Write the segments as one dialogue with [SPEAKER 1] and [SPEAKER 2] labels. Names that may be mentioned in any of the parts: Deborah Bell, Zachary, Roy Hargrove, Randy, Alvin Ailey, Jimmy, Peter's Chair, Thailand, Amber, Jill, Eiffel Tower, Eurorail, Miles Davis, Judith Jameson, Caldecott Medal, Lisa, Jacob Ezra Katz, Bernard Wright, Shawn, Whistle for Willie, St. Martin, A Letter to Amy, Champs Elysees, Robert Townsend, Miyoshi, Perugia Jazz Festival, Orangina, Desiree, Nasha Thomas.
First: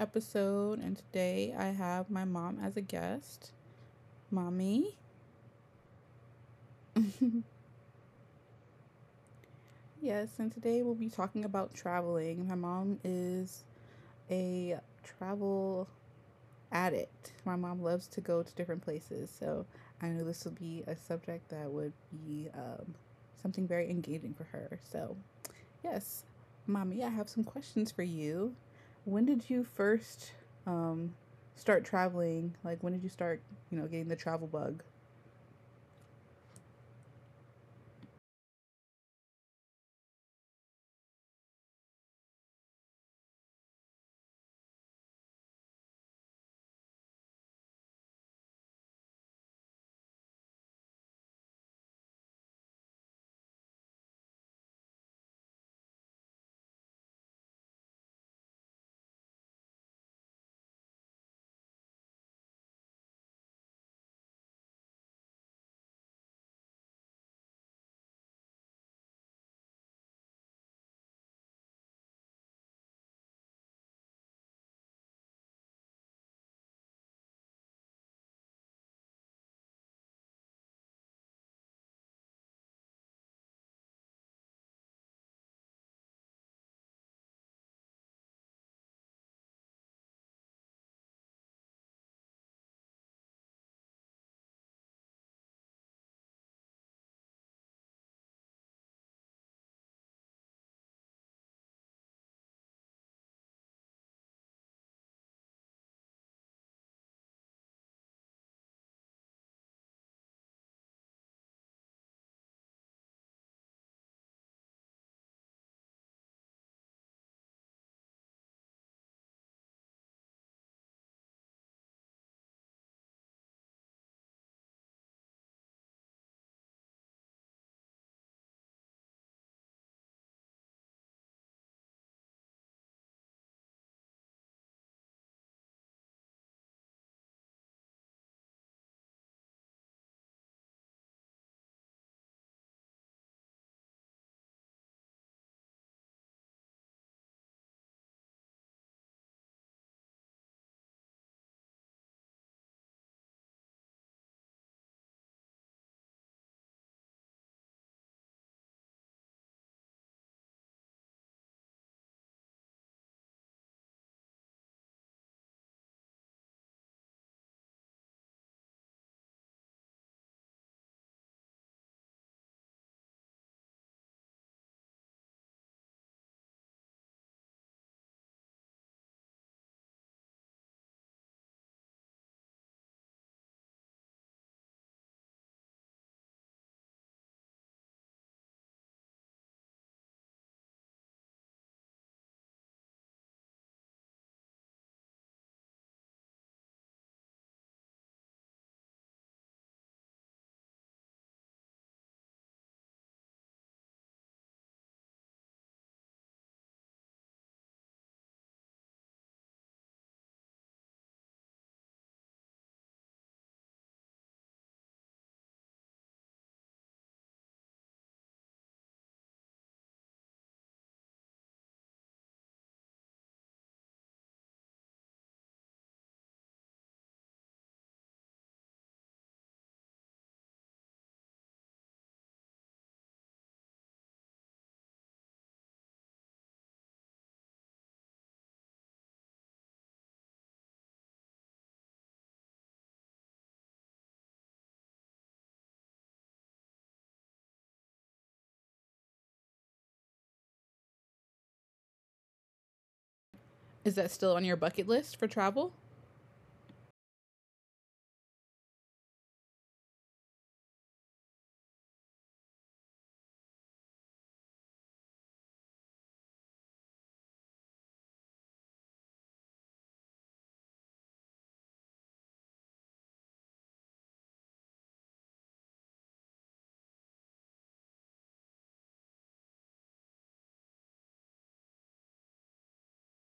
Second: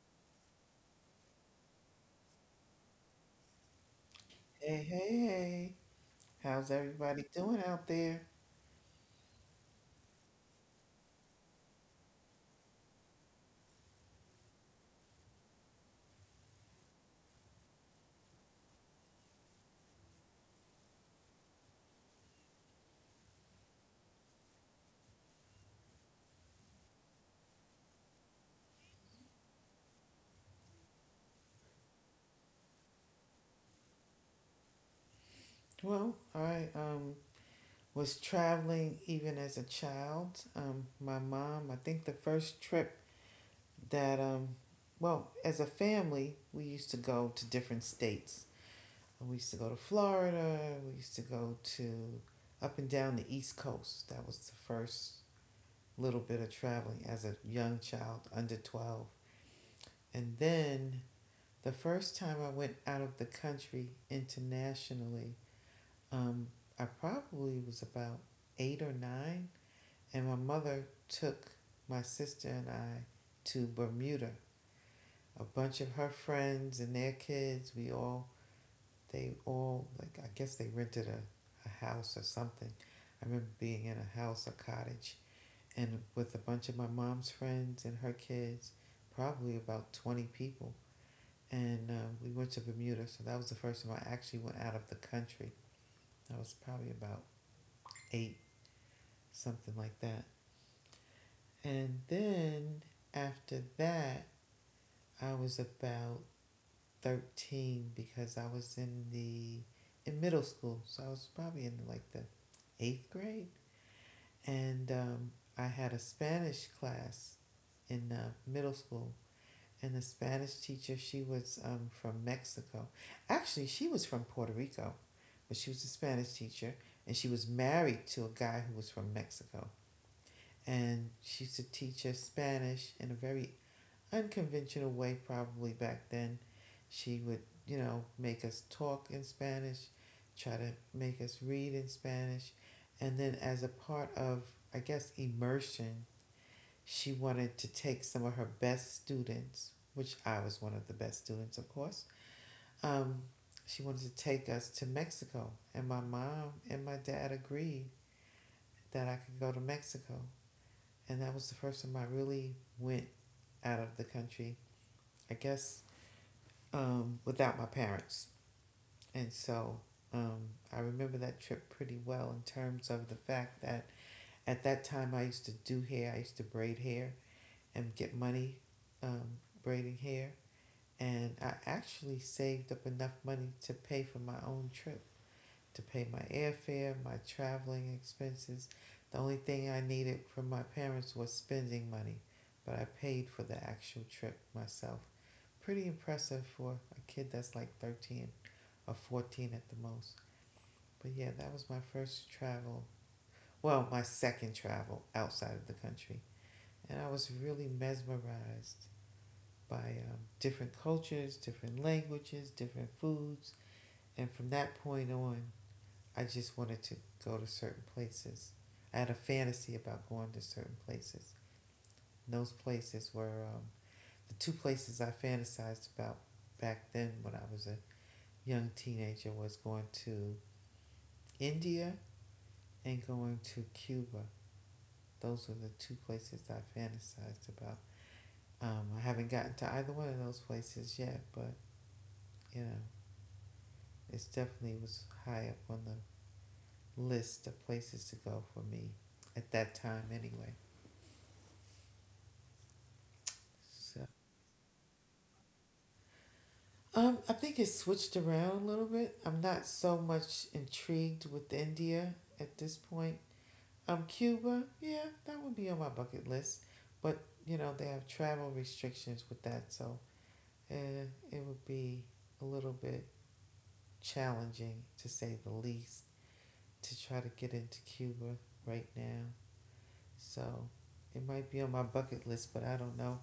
[SPEAKER 1] episode, and today I have my mom as a guest,
[SPEAKER 2] Hey,
[SPEAKER 1] mommy.
[SPEAKER 2] hey, hey. How's everybody doing out there?
[SPEAKER 1] Yes, and today we'll be talking about traveling. My mom is a travel addict. My mom loves to go to different places, so I know this will be a subject that would be something very engaging for her. So yes, mommy, I have some questions for you. When did you first um, start traveling? Like, when did you start, getting the travel bug?
[SPEAKER 2] Well, I was traveling even as a child. My mom, I think the first trip that, well, as a family, we used to go to different states. We used to go to Florida, we used to go to up and down the East Coast. That was the first little bit of traveling as a young child under 12. And then the first time I went out of the country internationally, um, I probably was about eight or nine, and my mother took my sister and I to Bermuda. A bunch of her friends and their kids, we all, they all, like, I guess they rented a house or something. I remember being in a house, a cottage, and with a bunch of my mom's friends and her kids, probably about 20 people. And we went to Bermuda. So that was the first time I actually went out of the country. I was probably about eight, something like that. And then after that, I was about 13 because I was in the in middle school. So I was probably in like the eighth grade. And I had a Spanish class in middle school. And the Spanish teacher, she was from Mexico. Actually, she was from Puerto Rico, but she was a Spanish teacher, and she was married to a guy who was from Mexico. And she used to teach us Spanish in a very unconventional way, probably back then. She would, you know, make us talk in Spanish, try to make us read in Spanish. And then, as a part of, I guess, immersion, she wanted to take some of her best students, which I was one of the best students, of course. Um, she wanted to take us to Mexico, and my mom and my dad agreed that I could go to Mexico. And that was the first time I really went out of the country, I guess, without my parents. And so um, I remember that trip pretty well in terms of the fact that at that time I used to do hair, I used to braid hair and get money braiding hair. And I actually saved up enough money to pay for my own trip, to pay my airfare, my traveling expenses. The only thing I needed from my parents was spending money, but I paid for the actual trip myself. Pretty impressive for a kid that's like 13 or 14 at the most. But yeah, that was my first travel. Well, my second travel outside of the country. And I was really mesmerized by different cultures, different languages, different foods. And from that point on, I just wanted to go to certain places. I had a fantasy about going to certain places. And those places were the two places I fantasized about back then when I was a young teenager was going to India and going to Cuba. Those were the two places I fantasized about. I haven't gotten to either one of those places yet, but you know, it definitely was high up on the list of places to go for me at that time anyway.
[SPEAKER 1] Is
[SPEAKER 2] So
[SPEAKER 1] that still on your bucket list for travel?
[SPEAKER 2] I think it switched around a little bit. I'm not so much intrigued with India at this point. Cuba, yeah, that would be on my bucket list, but you know they have travel restrictions with that, so uh, it would be a little bit challenging to say the least to try to get into Cuba right now. So it might be on my bucket list, but I don't know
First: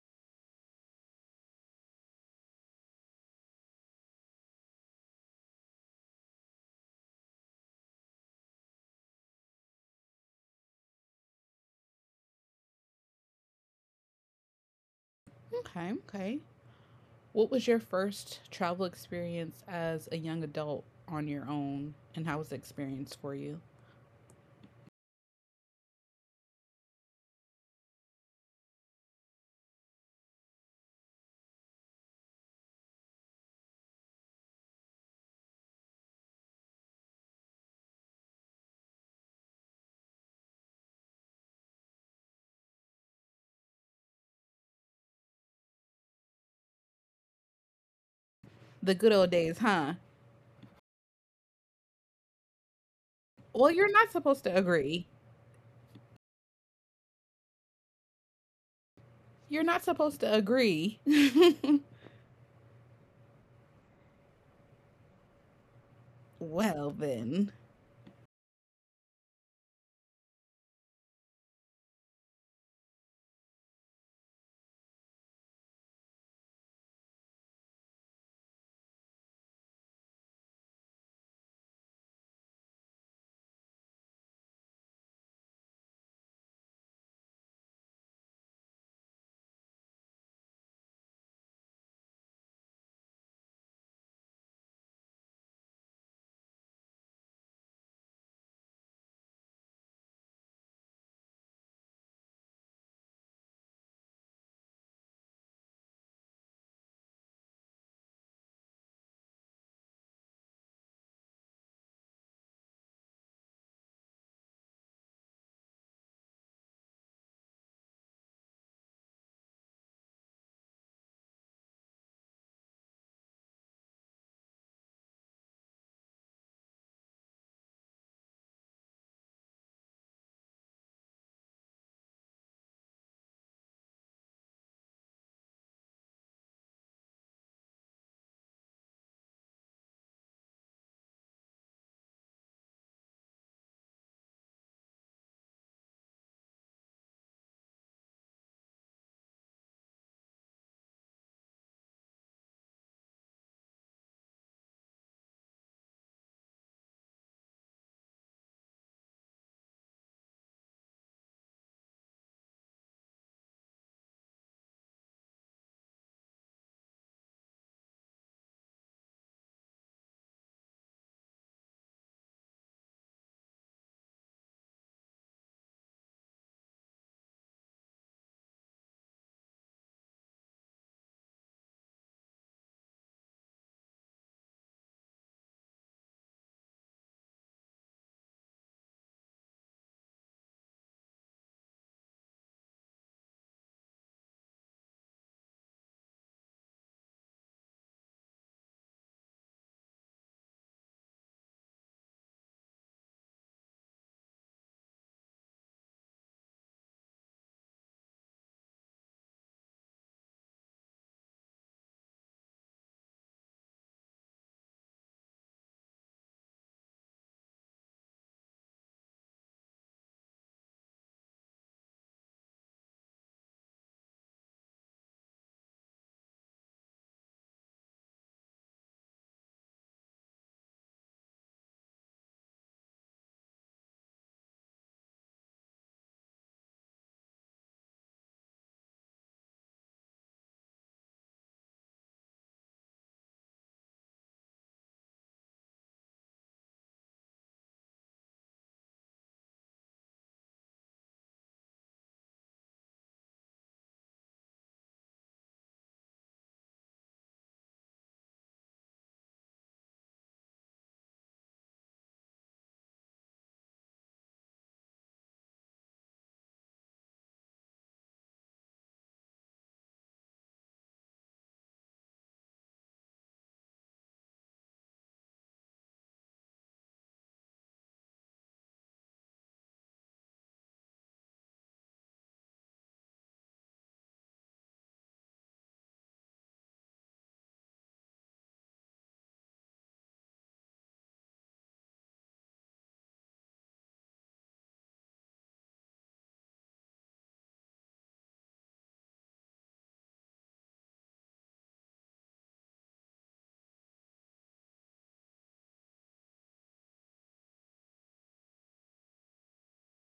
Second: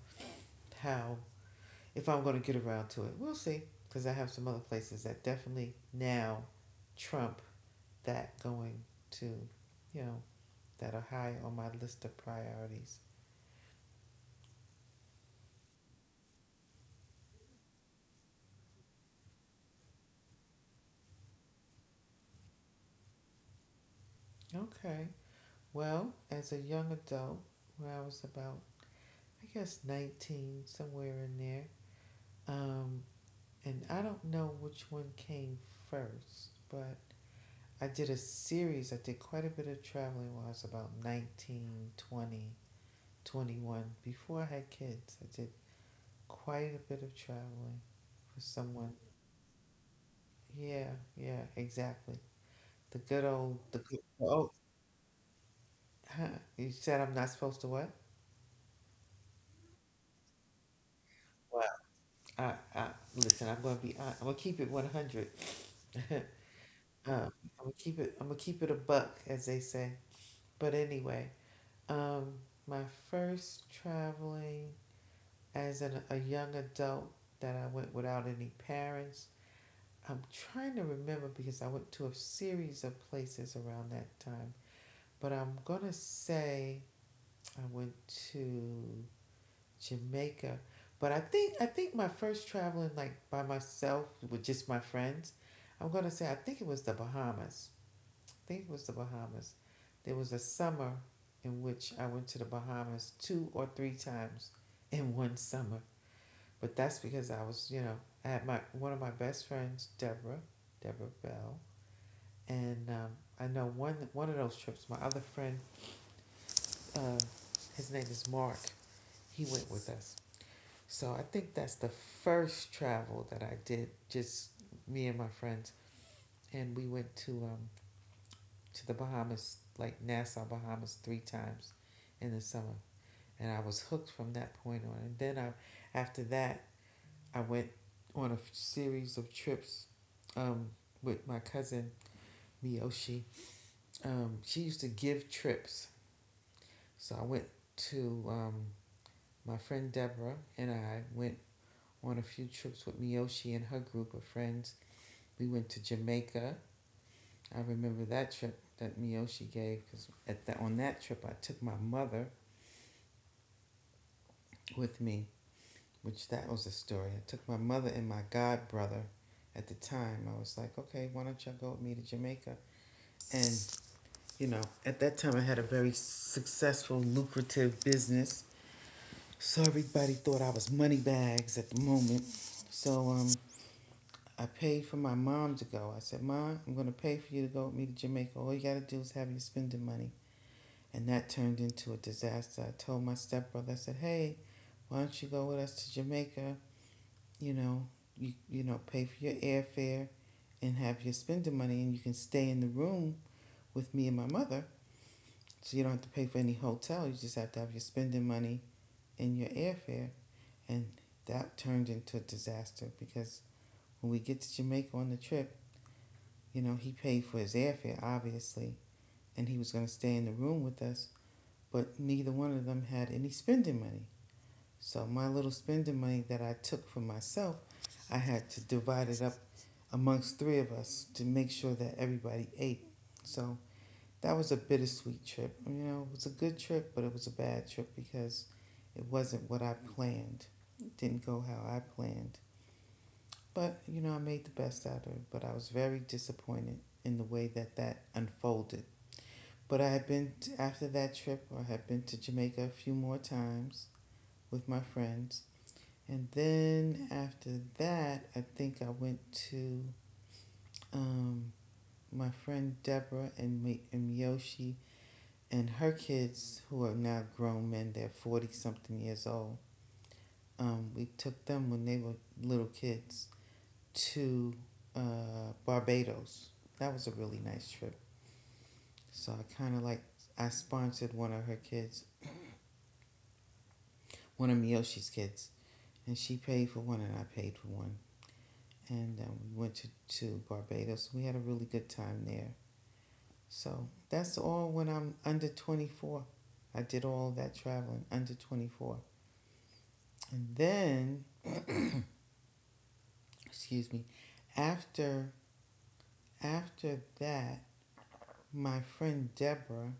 [SPEAKER 2] how, if I'm going to get around to it. We'll see, because I have some other places that definitely now trump that going to, you know, that are high on my list of priorities.
[SPEAKER 1] Okay, okay. What was your first travel experience as a young adult on your own, and how was the experience for you?
[SPEAKER 2] Okay. Well, as a young adult, when I was about, I guess, 19, somewhere in there, um, and I don't know which one came first, but I did a series. I did quite a bit of traveling when I was about 19, 20, 21. Before I had kids, I did quite a bit of traveling for someone.
[SPEAKER 1] The good old days, huh?
[SPEAKER 2] Yeah, yeah, exactly. The good old,
[SPEAKER 1] Well,
[SPEAKER 2] the
[SPEAKER 1] you're
[SPEAKER 2] good,
[SPEAKER 1] not supposed
[SPEAKER 2] oh,
[SPEAKER 1] to agree.
[SPEAKER 2] huh, you said I'm not supposed to what?
[SPEAKER 1] You're not supposed to agree.
[SPEAKER 2] Well, I, I, listen, I'm going to be, I'm going to keep it 100.
[SPEAKER 1] Well,
[SPEAKER 2] um,
[SPEAKER 1] then.
[SPEAKER 2] I'm going to keep it, I'm going to keep it a buck, as they say. But anyway, um, my first traveling as a young adult that I went without any parents. I'm trying to remember because I went to a series of places around that time, but I'm going to say I went to Jamaica. But I think my first traveling like by myself with just my friends, I'm gonna say I think it was the Bahamas. I think it was the Bahamas. There was a summer in which I went to the Bahamas two or three times in one summer. But that's because I was, you know, I had my one of my best friends, Deborah, Deborah Bell, and I know one of those trips. My other friend, uh, his name is Mark. He went with us. So I think that's the first travel that I did, just me and my friends, and we went to the Bahamas, like Nassau, Bahamas, three times in the summer, and I was hooked from that point on. After that, I went on a series of trips um, with my cousin Miyoshi. She used to give trips. So I went to my friend Deborah and I went on a few trips with Miyoshi and her group of friends. We went to Jamaica. I remember that trip that Miyoshi gave because at that on that trip I took my mother with me, which that was a story. I took my mother and my god brother. At the time, I was like, okay, why don't y'all go with me to Jamaica? And you know, at that time I had a very successful, lucrative business. So everybody thought I was money bags at the moment. So I paid for my mom to go. I said, "Mom, I'm going to pay for you to go with me to Jamaica. All you got to do is have your spending money." And that turned into a disaster. I told my stepbrother, I said, "Hey, why don't you go with us to Jamaica? You know, you know, pay for your airfare and have your spending money and you can stay in the room with me and my mother, so you don't have to pay for any hotel. You just have to have your spending money and your airfare." And that turned into a disaster because when we get to Jamaica on the trip, you know, he paid for his airfare, obviously, and he was going to stay in the room with us, but neither one of them had any spending money. So my little spending money that I took for myself, I had to divide it up amongst three of us to make sure that everybody ate. So that was a bittersweet trip. You know, it was a good trip, but it was a bad trip because it wasn't what I planned. It didn't go how I planned. But, you know, I made the best out of it. But I was very disappointed in the way that that unfolded. But I had been, t after that trip, I had been to Jamaica a few more times with my friends. And then after that, I think I went to um, my friend Deborah and Miyoshi and her kids, who are now grown men, they're 40 something years old. We took them when they were little kids to Barbados. That was a really nice trip. So I kind of like, I sponsored one of her kids, one of Miyoshi's kids, and she paid for one and I paid for one. And we went to Barbados. We had a really good time there. So that's all when I'm under 24. I did all that traveling under 24. And then, excuse me, after after that, my friend Deborah,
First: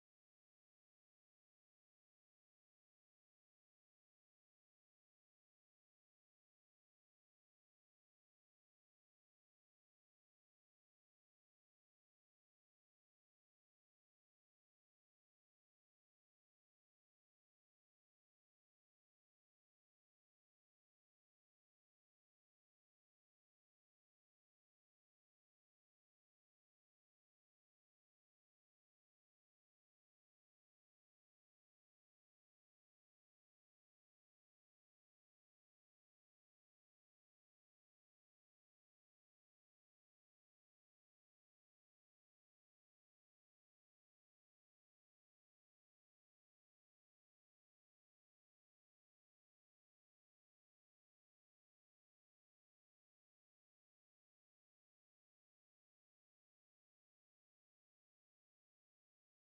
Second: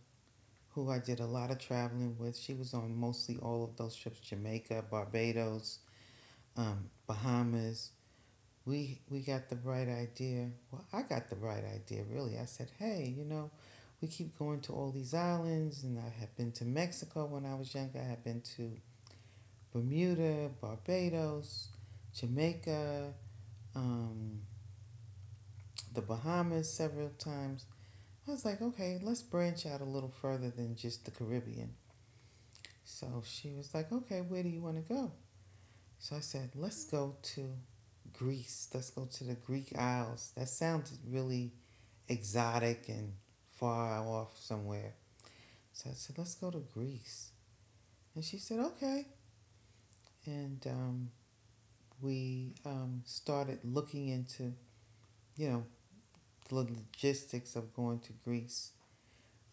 [SPEAKER 2] who I did a lot of traveling with, she was on mostly all of those trips: Jamaica, Barbados, Bahamas. We got the bright idea. Well, I got the bright idea. Really, I said, hey, you know, we keep going to all these islands, and I had been to Mexico when I was younger. I had been to Bermuda, Barbados, Jamaica, um, the Bahamas several times. I was like, okay, let's branch out a little further than just the Caribbean. So she was like, okay, where do you want to go? So I said, let's go to Greece. Let's go to the Greek Isles. That sounded really exotic and far off somewhere. So I said, let's go to Greece. And she said, okay. And we started looking into, you know, the logistics of going to Greece.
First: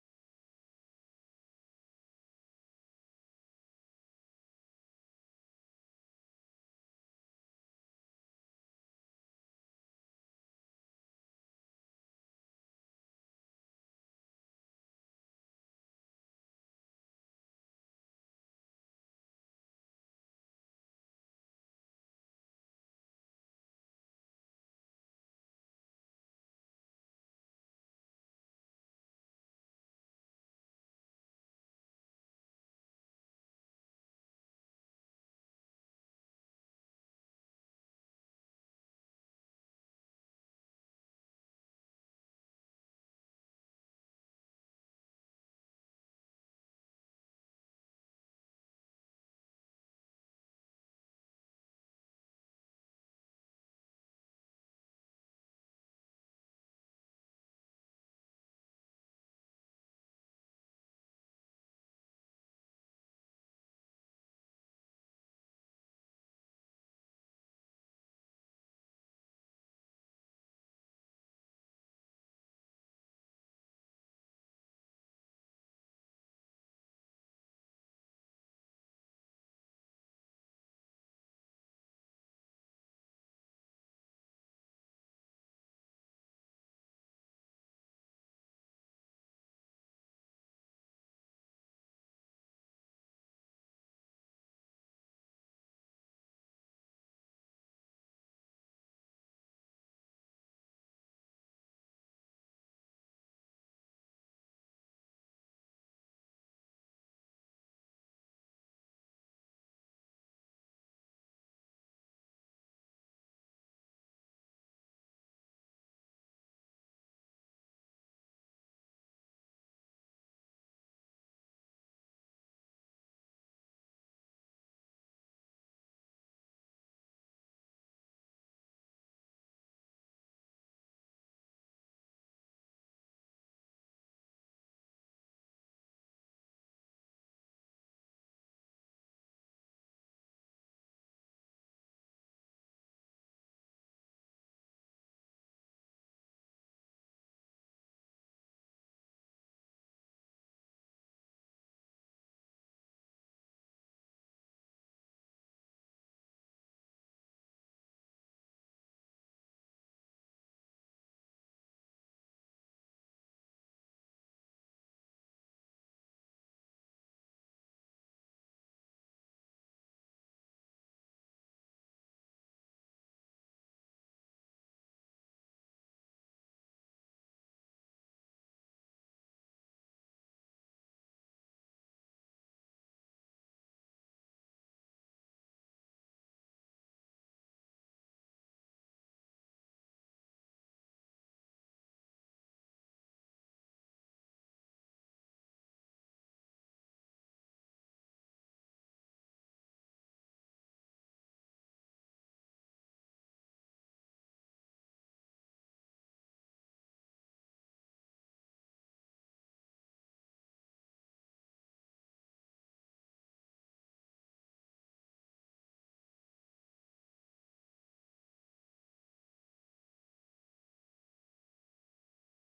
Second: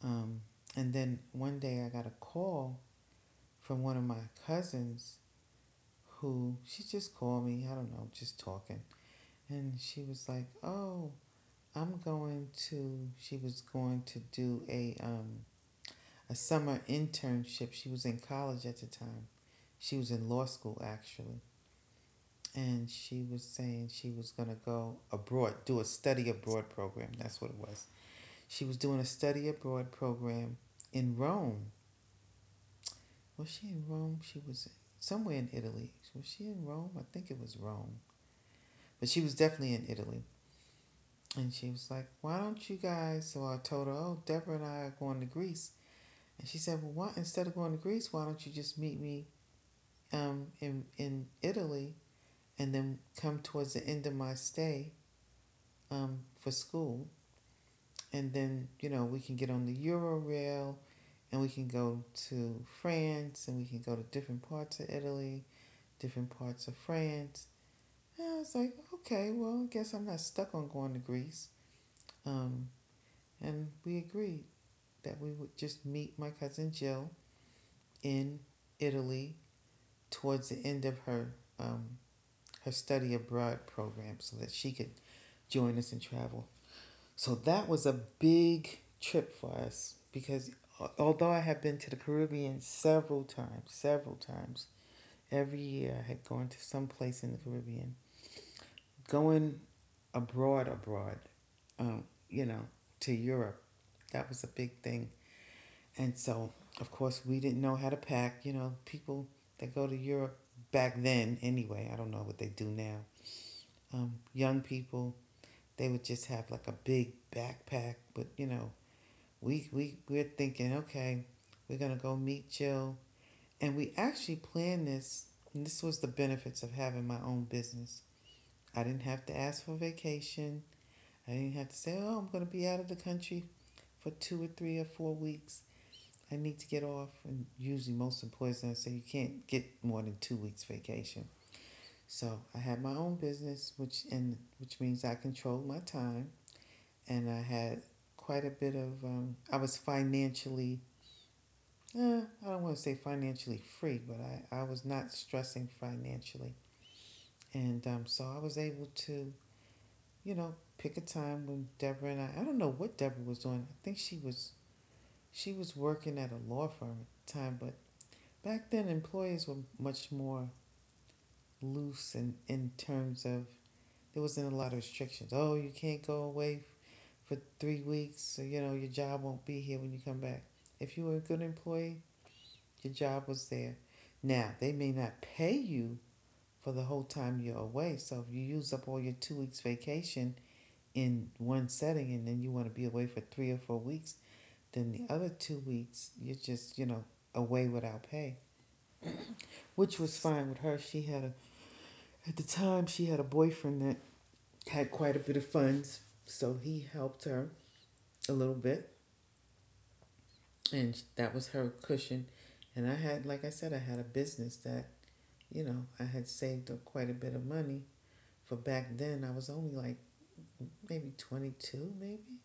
[SPEAKER 2] Um, and then one day I got a call from one of my cousins who, she just called me, I don't know, just talking. And she was like, oh, I'm going to she was going to do a summer internship. She was in college at the time. She was in law school actually. And she was saying she was going to go abroad, do a study abroad program. That's what it was. She was doing a study abroad program in Rome. Was she in Rome? She was somewhere in Italy. Was she in Rome? I think it was Rome. But she was definitely in Italy. And she was like, why don't you guys? So I told her, oh, Deborah and I are going to Greece. And she said, well, why, instead of going to Greece, why don't you just meet me in Italy and then come towards the end of my stay, for school? And then, you know, we can get on the Eurorail and we can go to France and we can go to different parts of Italy, different parts of France. And I was like, okay, well, I guess I'm not stuck on going to Greece. Um, and we agreed that we would just meet my cousin Jill in Italy towards the end of her, um, her study abroad program so that she could join us and travel. So that was a big trip for us because, although I have been to the Caribbean several times, every year I had gone to some place in the Caribbean. Going abroad um, you know, to Europe. That was a big thing. And so, of course, we didn't know how to pack. You know, people that go to Europe back then, anyway, I don't know what they do now. Young people, they would just have like a big backpack. But, you know, we're thinking, okay, we're going to go meet Jill. And we actually planned this. And this was the benefits of having my own business. I didn't have to ask for vacation. I didn't have to say, oh, I'm going to be out of the country for 2 or 3 or 4 weeks. I need to get off, and usually most employers now say you can't get more than 2 weeks vacation. So I had my own business, which means I controlled my time, and I had quite a bit of. I was financially, I don't want to say financially free, but I was not stressing financially, and so I was able to, you know, pick a time when Deborah and I. I don't know what Deborah was doing. I think she was working at a law firm at the time. But back then, employers were much more loose in terms of there wasn't a lot of restrictions. Oh, you can't go away for 3 weeks, so you know your job won't be here when you come back. If you were a good employee, your job was there. Now they may not pay you for the whole time you're away. So if you use up all your 2 weeks vacation in one setting and then you want to be away for 3 or 4 weeks, then the other 2 weeks you're just away without pay, which was fine with her. She had a At the time, she had a boyfriend that had quite a bit of funds, so he helped her a little bit, and that was her cushion. And I had, like I said, I had a business that, you know, I had saved up quite a bit of money for back then. I was only like maybe 22, maybe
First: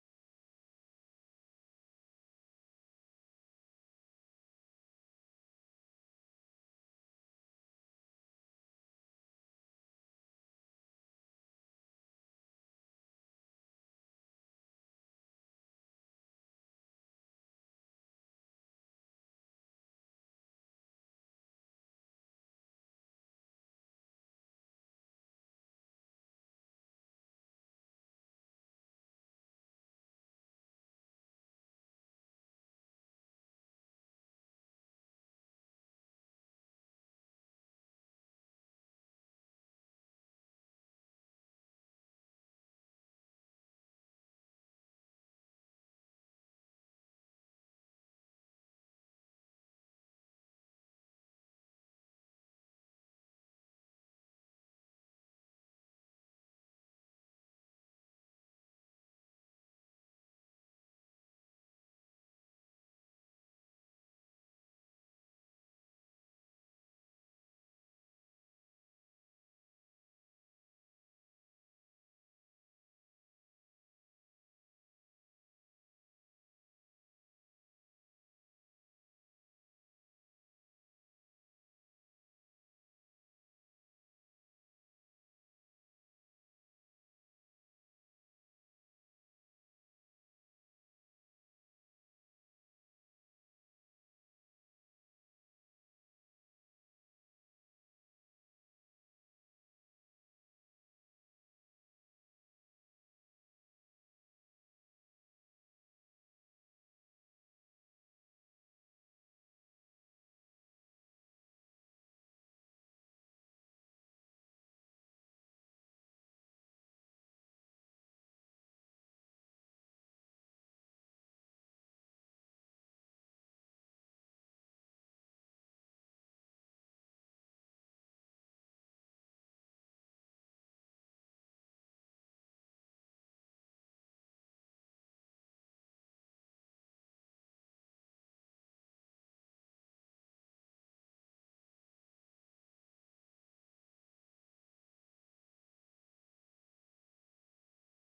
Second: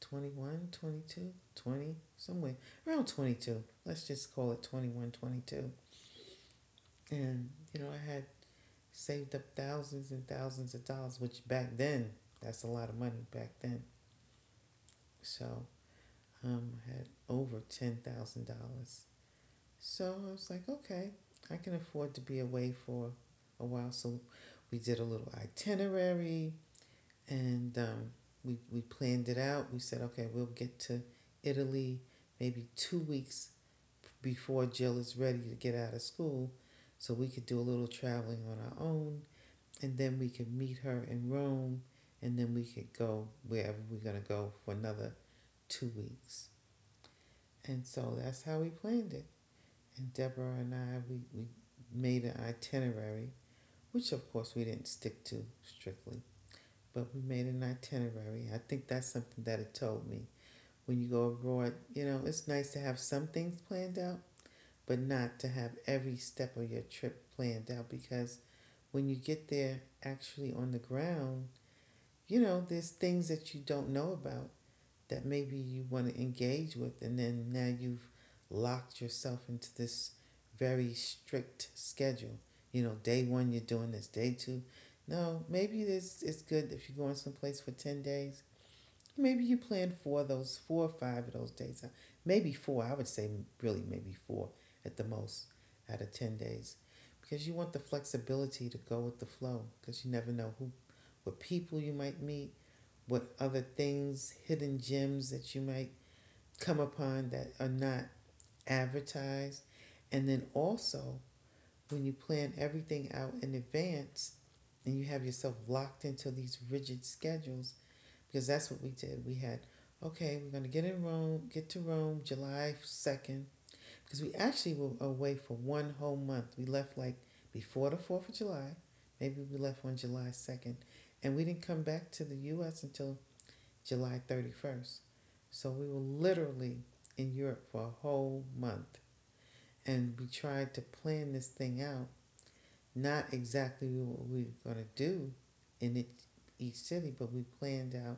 [SPEAKER 2] 21, 22, 20, somewhere around 22. Let's just call it 21, 22. And, you know, I had saved up thousands and thousands of dollars, which back then, that's a lot of money back then. So had over $10,000. So I was like, okay, I can afford to be away for a while. So we did a little itinerary, and we planned it out. We said, okay, we'll get to Italy maybe 2 weeks before Jill is ready to get out of school so we could do a little traveling on our own, and then we could meet her in Rome, and then we could go wherever we're going to go for another 2 weeks. And so that's how we planned it. And Deborah and I, we made an itinerary, which of course we didn't stick to strictly, but we made an itinerary. I think that's something that it told me. When you go abroad, you know, it's nice to have some things planned out, but not to have every step of your trip planned out, because when you get there actually on the ground, you know, there's things that you don't know about that maybe you want to engage with, and then now you've locked yourself into this very strict schedule. You know, day one you're doing this, day two, no, maybe this. It's good if you're going someplace for 10 days, maybe you plan for those four or five of those days. Maybe four, I would say, really maybe four at the most, out of 10 days. Because you want the flexibility to go with the flow, because you never know who what people you might meet, what other things, hidden gems, that you might come upon that are not advertised. And then also, when you plan everything out in advance and you have yourself locked into these rigid schedules, because that's what we did. We had, okay, we're going to get in Rome, get to Rome July 2nd, because we actually were away for one whole month. We left like before the 4th of July. Maybe we left on July 2nd. And we didn't come back to the U.S. until July 31st. So we were literally in Europe for a whole month. And we tried to plan this thing out, not exactly what we were going to do in each city, but we planned out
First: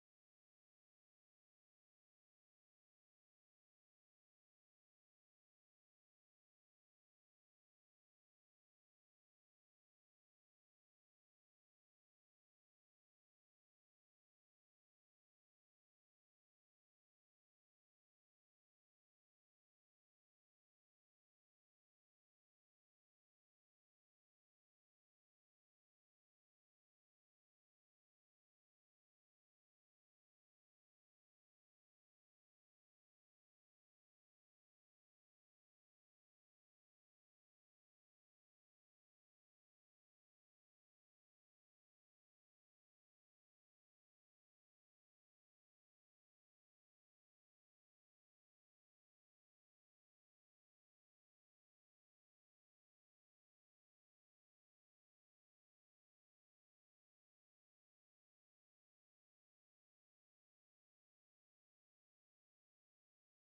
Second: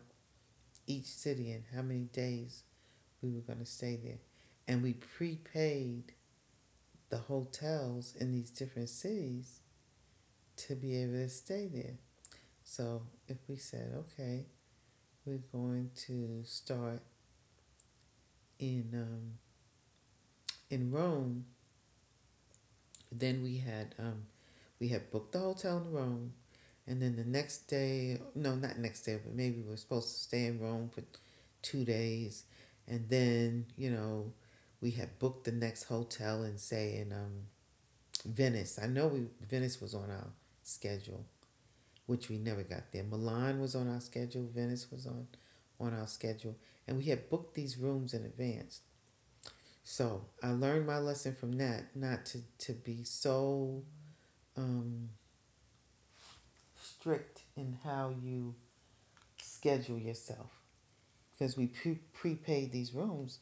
[SPEAKER 2] each city and how many days we were going to stay there. And we prepaid the hotels in these different cities to be able to stay there. So if we said, okay, we're going to start in um, in Rome. Then we had, we had booked the hotel in Rome, and then the next day, no, not next day, but maybe we were supposed to stay in Rome for 2 days, and then, you know, we had booked the next hotel and say in Venice. I know we Venice was on our schedule, which we never got there. Milan was on our schedule. Venice was on our schedule, and we had booked these rooms in advance. So I learned my lesson from that, not to be so, um, strict in how you schedule yourself, because we prepaid these rooms.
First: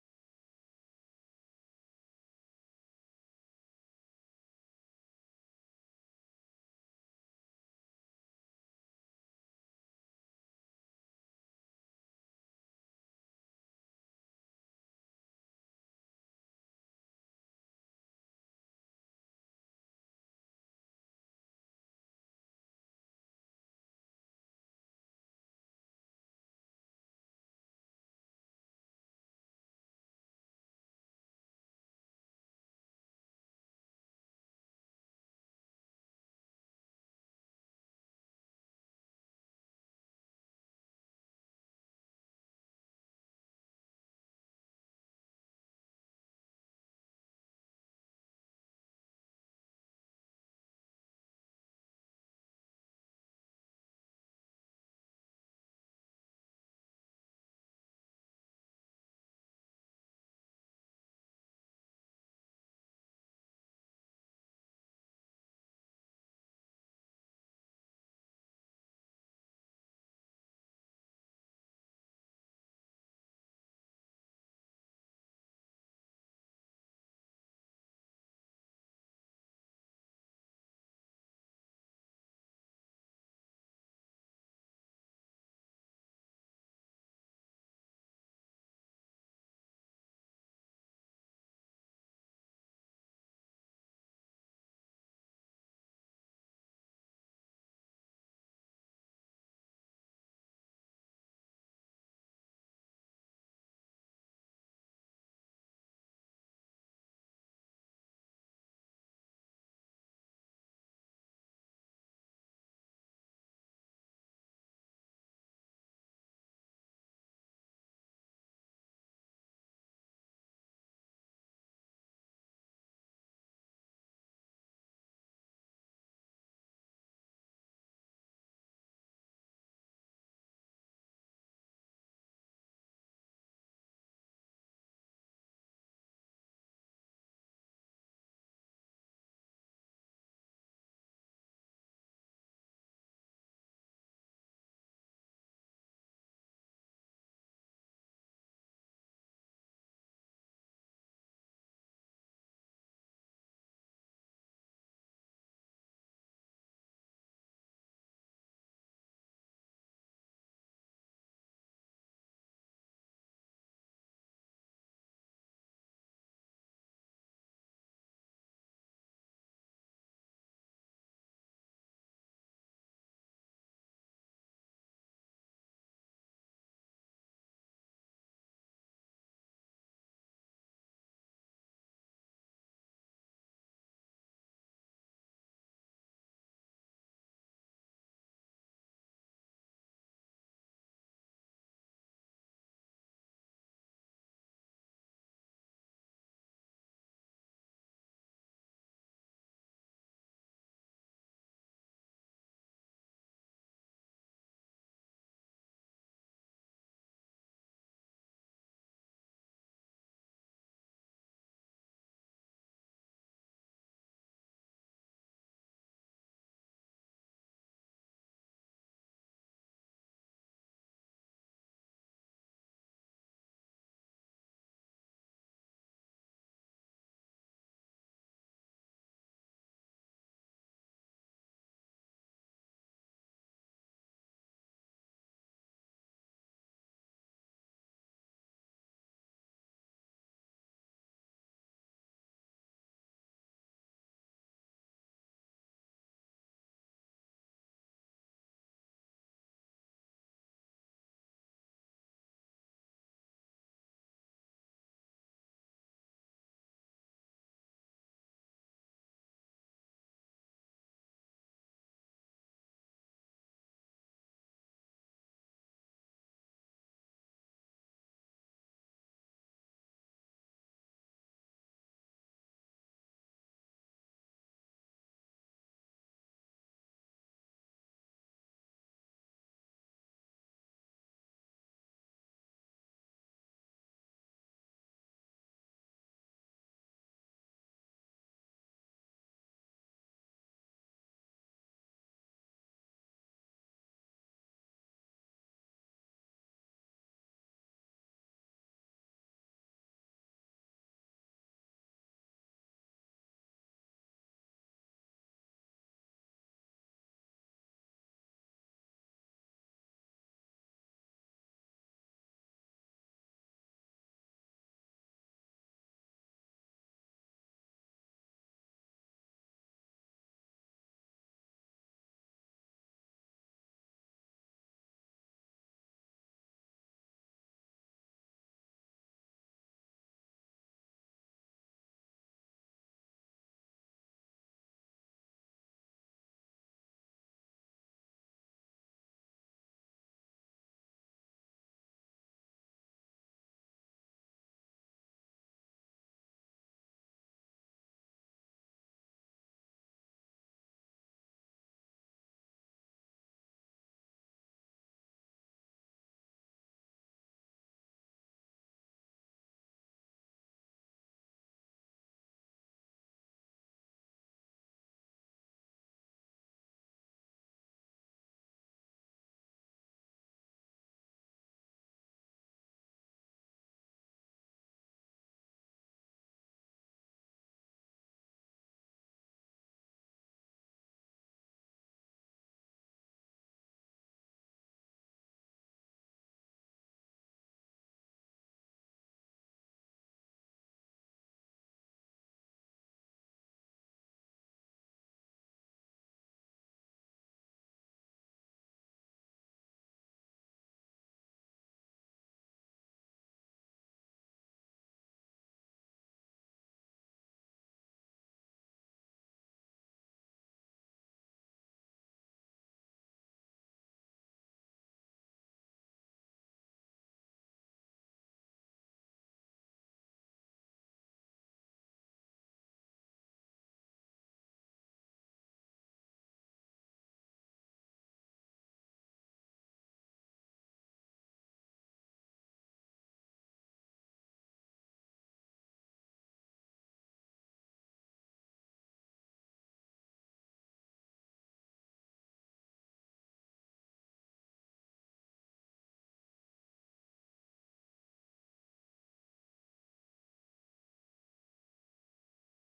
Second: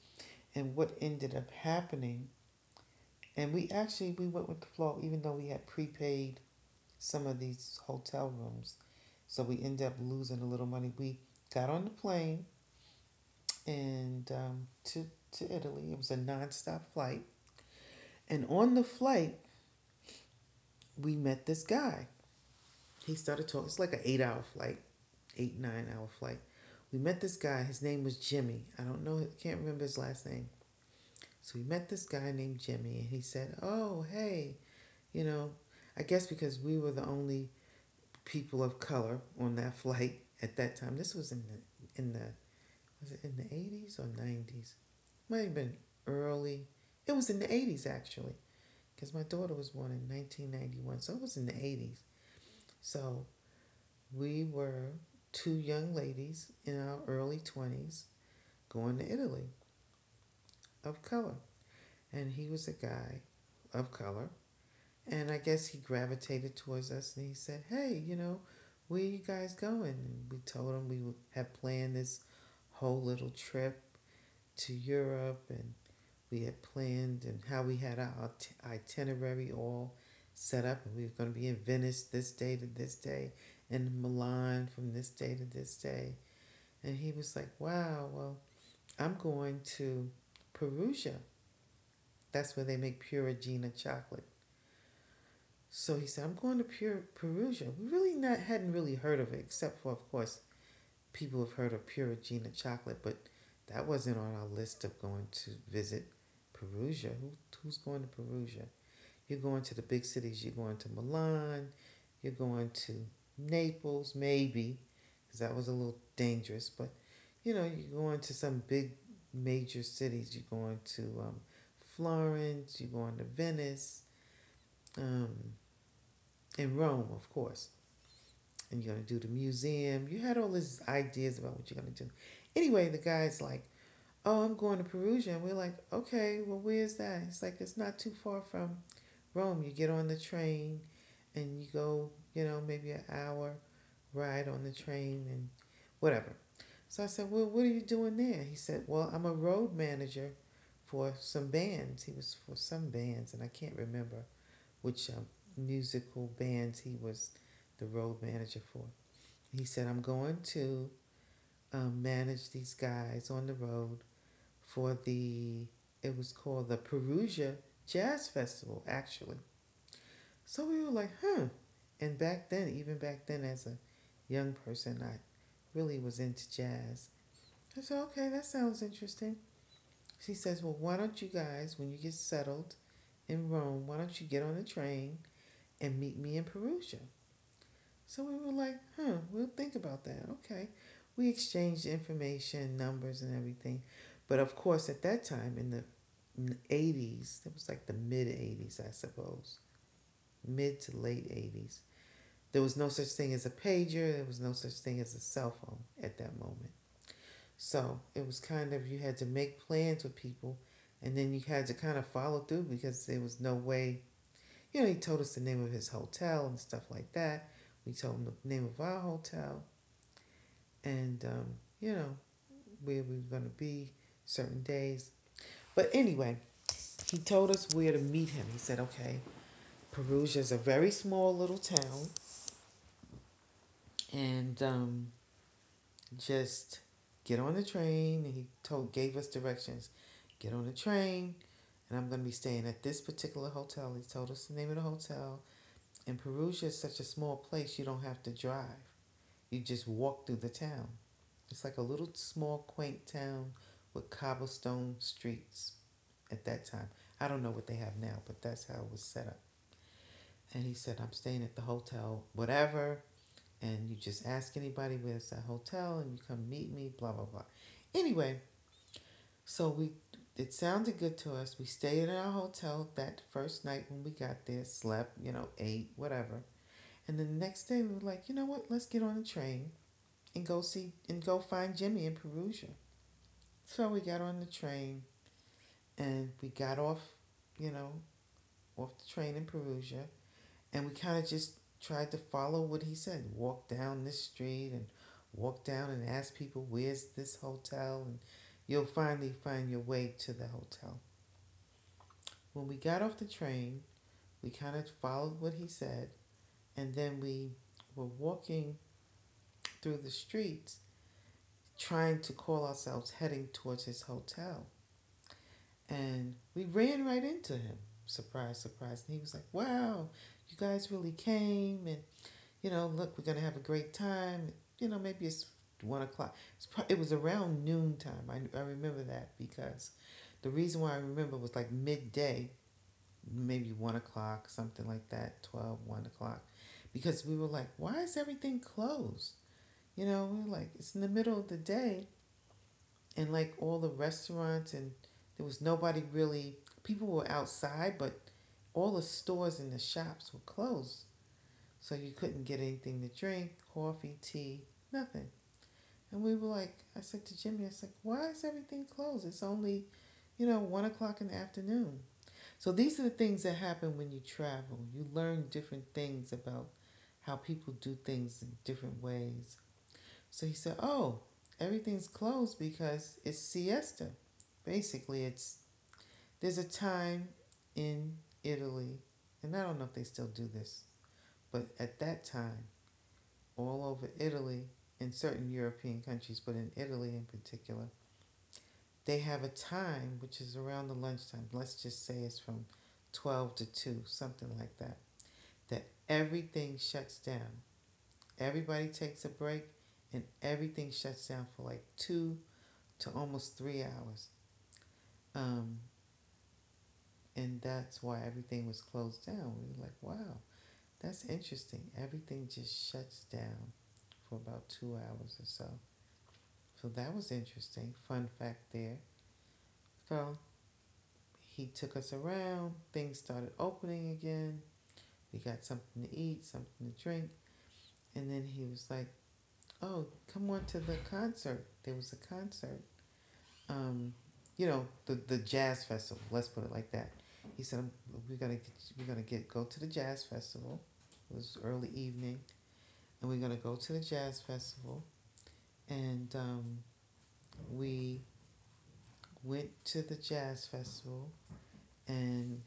[SPEAKER 2] And what ended up happening, and we actually we went with the flow even though we had prepaid some of these hotel rooms, so we ended up losing a little money. We got on the plane, and to Italy, it was a nonstop flight. And on the flight we met this guy. He started talking. It's like an 8-hour flight, 8, 9-hour flight. We met this guy. His name was Jimmy. I don't know. Can't remember his last name. So we met this guy named Jimmy, and he said, oh, hey, you know, I guess because we were the only people of color on that flight at that time. This was in the Was it in the 80s or nineties? Might have been early. It was in the 80s actually, because my daughter was born in 1991, so it was in the 80s. So we were two young ladies in our early 20s going to Italy, of color. And he was a guy of color. And I guess he gravitated towards us and he said, hey, you know, where are you guys going? And we told him we had planned this whole little trip to Europe, and we had planned and how we had our itinerary all set up, and we were going to be in Venice this day to this day and Milan from this day to this day. And he was like, wow, well, I'm going to Perugia. That's where they make Pura Gina chocolate. So he said, I'm going to Pure Perugia. We really not hadn't really heard of it, except for of course people have heard of Pura Gina chocolate, but that wasn't on our list of going to visit Perugia. Who's going to Perugia? You're going to the big cities. You're going to Milan. You're going to Naples, maybe, because that was a little dangerous. But you know, you're going to some big major cities. You're going to Florence. You're going to Venice um, in Rome, of course. And you're going to do the museum. You had all these ideas about what you're going to do. Anyway, the guy's like, oh, I'm going to Perugia. And we're like, okay, well, where's that? It's like, it's not too far from Rome. You get on the train and you go, you know, maybe an hour ride on the train and whatever. So I said, well, what are you doing there? He said, well, I'm a road manager for some bands. He was for some bands, and I can't remember which musical bands he was the road manager for. He said, I'm going to manage these guys on the road for the, it was called the Perugia Jazz Festival, actually. So we were like, hmm. And back then, even back then, as a young person, I really was into jazz. I said, okay, that sounds interesting. She says, well, why don't you guys, when you get settled in Rome, why don't you get on the train and meet me in Perugia? So we were like, huh, we'll think about that. Okay. We exchanged information, numbers, and everything. But of course, at that time in the 80s, it was like the mid 80s, I suppose, mid to late 80s, there was no such thing as a pager. There was no such thing as a cell phone at that moment. So it was kind of, you had to make plans with people and then you had to kind of follow through because there was no way. You know, he told us the name of his hotel and stuff like that. We told him the name of our hotel and you know where we were going to be certain days. But anyway, he told us where to meet him. He said, "Okay, Perugia is a very small little town, and just get on the train." And he told gave us directions. Get on the train, and I'm going to be staying at this particular hotel. He told us the name of the hotel. And Perugia is such a small place; you don't have to drive. You just walk through the town. It's like a little small, quaint town with cobblestone streets at that time. I don't know what they have now, but that's how it was set up. And he said, I'm staying at the hotel, whatever. And you just ask anybody where's that hotel and you come meet me, blah, blah, blah. Anyway, so we it sounded good to us. We stayed at our hotel that first night when we got there, slept, you know, ate, whatever. And then the next day we were like, you know what, let's get on the train and go see and go find Jimmy in Perugia. So we got on the train and we got off, you know, off the train in Perugia and we kind of just tried to follow what he said, walk down this street and walk down and ask people where's this hotel and you'll finally find your way to the hotel. When we got off the train we kind of followed what he said, and then we were walking through the streets trying to call ourselves heading towards his hotel, and we ran right into him, surprise surprise, and he was like, wow, you guys really came. And you know, look, we're going to have a great time. You know, maybe it's 1 o'clock. It was around noontime. I remember that because the reason why I remember was like midday, maybe 1 o'clock, something like that. 12, 1 o'clock, because we were like, why is everything closed? You know, we were like, it's in the middle of the day and like all the restaurants and there was nobody really, people were outside, but all the stores and the shops were closed so you couldn't get anything to drink, coffee, tea, nothing. And we were like, I said to Jimmy, I was like, why is everything closed? It's only, you know, 1 o'clock in the afternoon. So these are the things that happen when you travel. You learn different things about how people do things in different ways. So he said, oh, everything's closed because it's siesta. Basically, it's there's a time in Italy, and I don't know if they still do this, but at that time, all over Italy in certain European countries, but in Italy in particular, they have a time which is around the lunchtime. Let's just say it's from 12 to 2, something like that, that everything shuts down. Everybody takes a break and everything shuts down for like two to almost 3 hours. Um, and that's why everything was closed down. We were like, wow, that's interesting. Everything just shuts down for about 2 hours or so. So that was interesting. Fun fact there. So he took us around. Things started opening again. We got something to eat, something to drink. And then he was like, oh, come on to the concert. There was a concert. Um, you know, the jazz festival, let's put it like that. He said, We're gonna get, we're gonna get go to the jazz festival. It was early evening, and we're gonna go to the jazz festival. And we went to the jazz festival and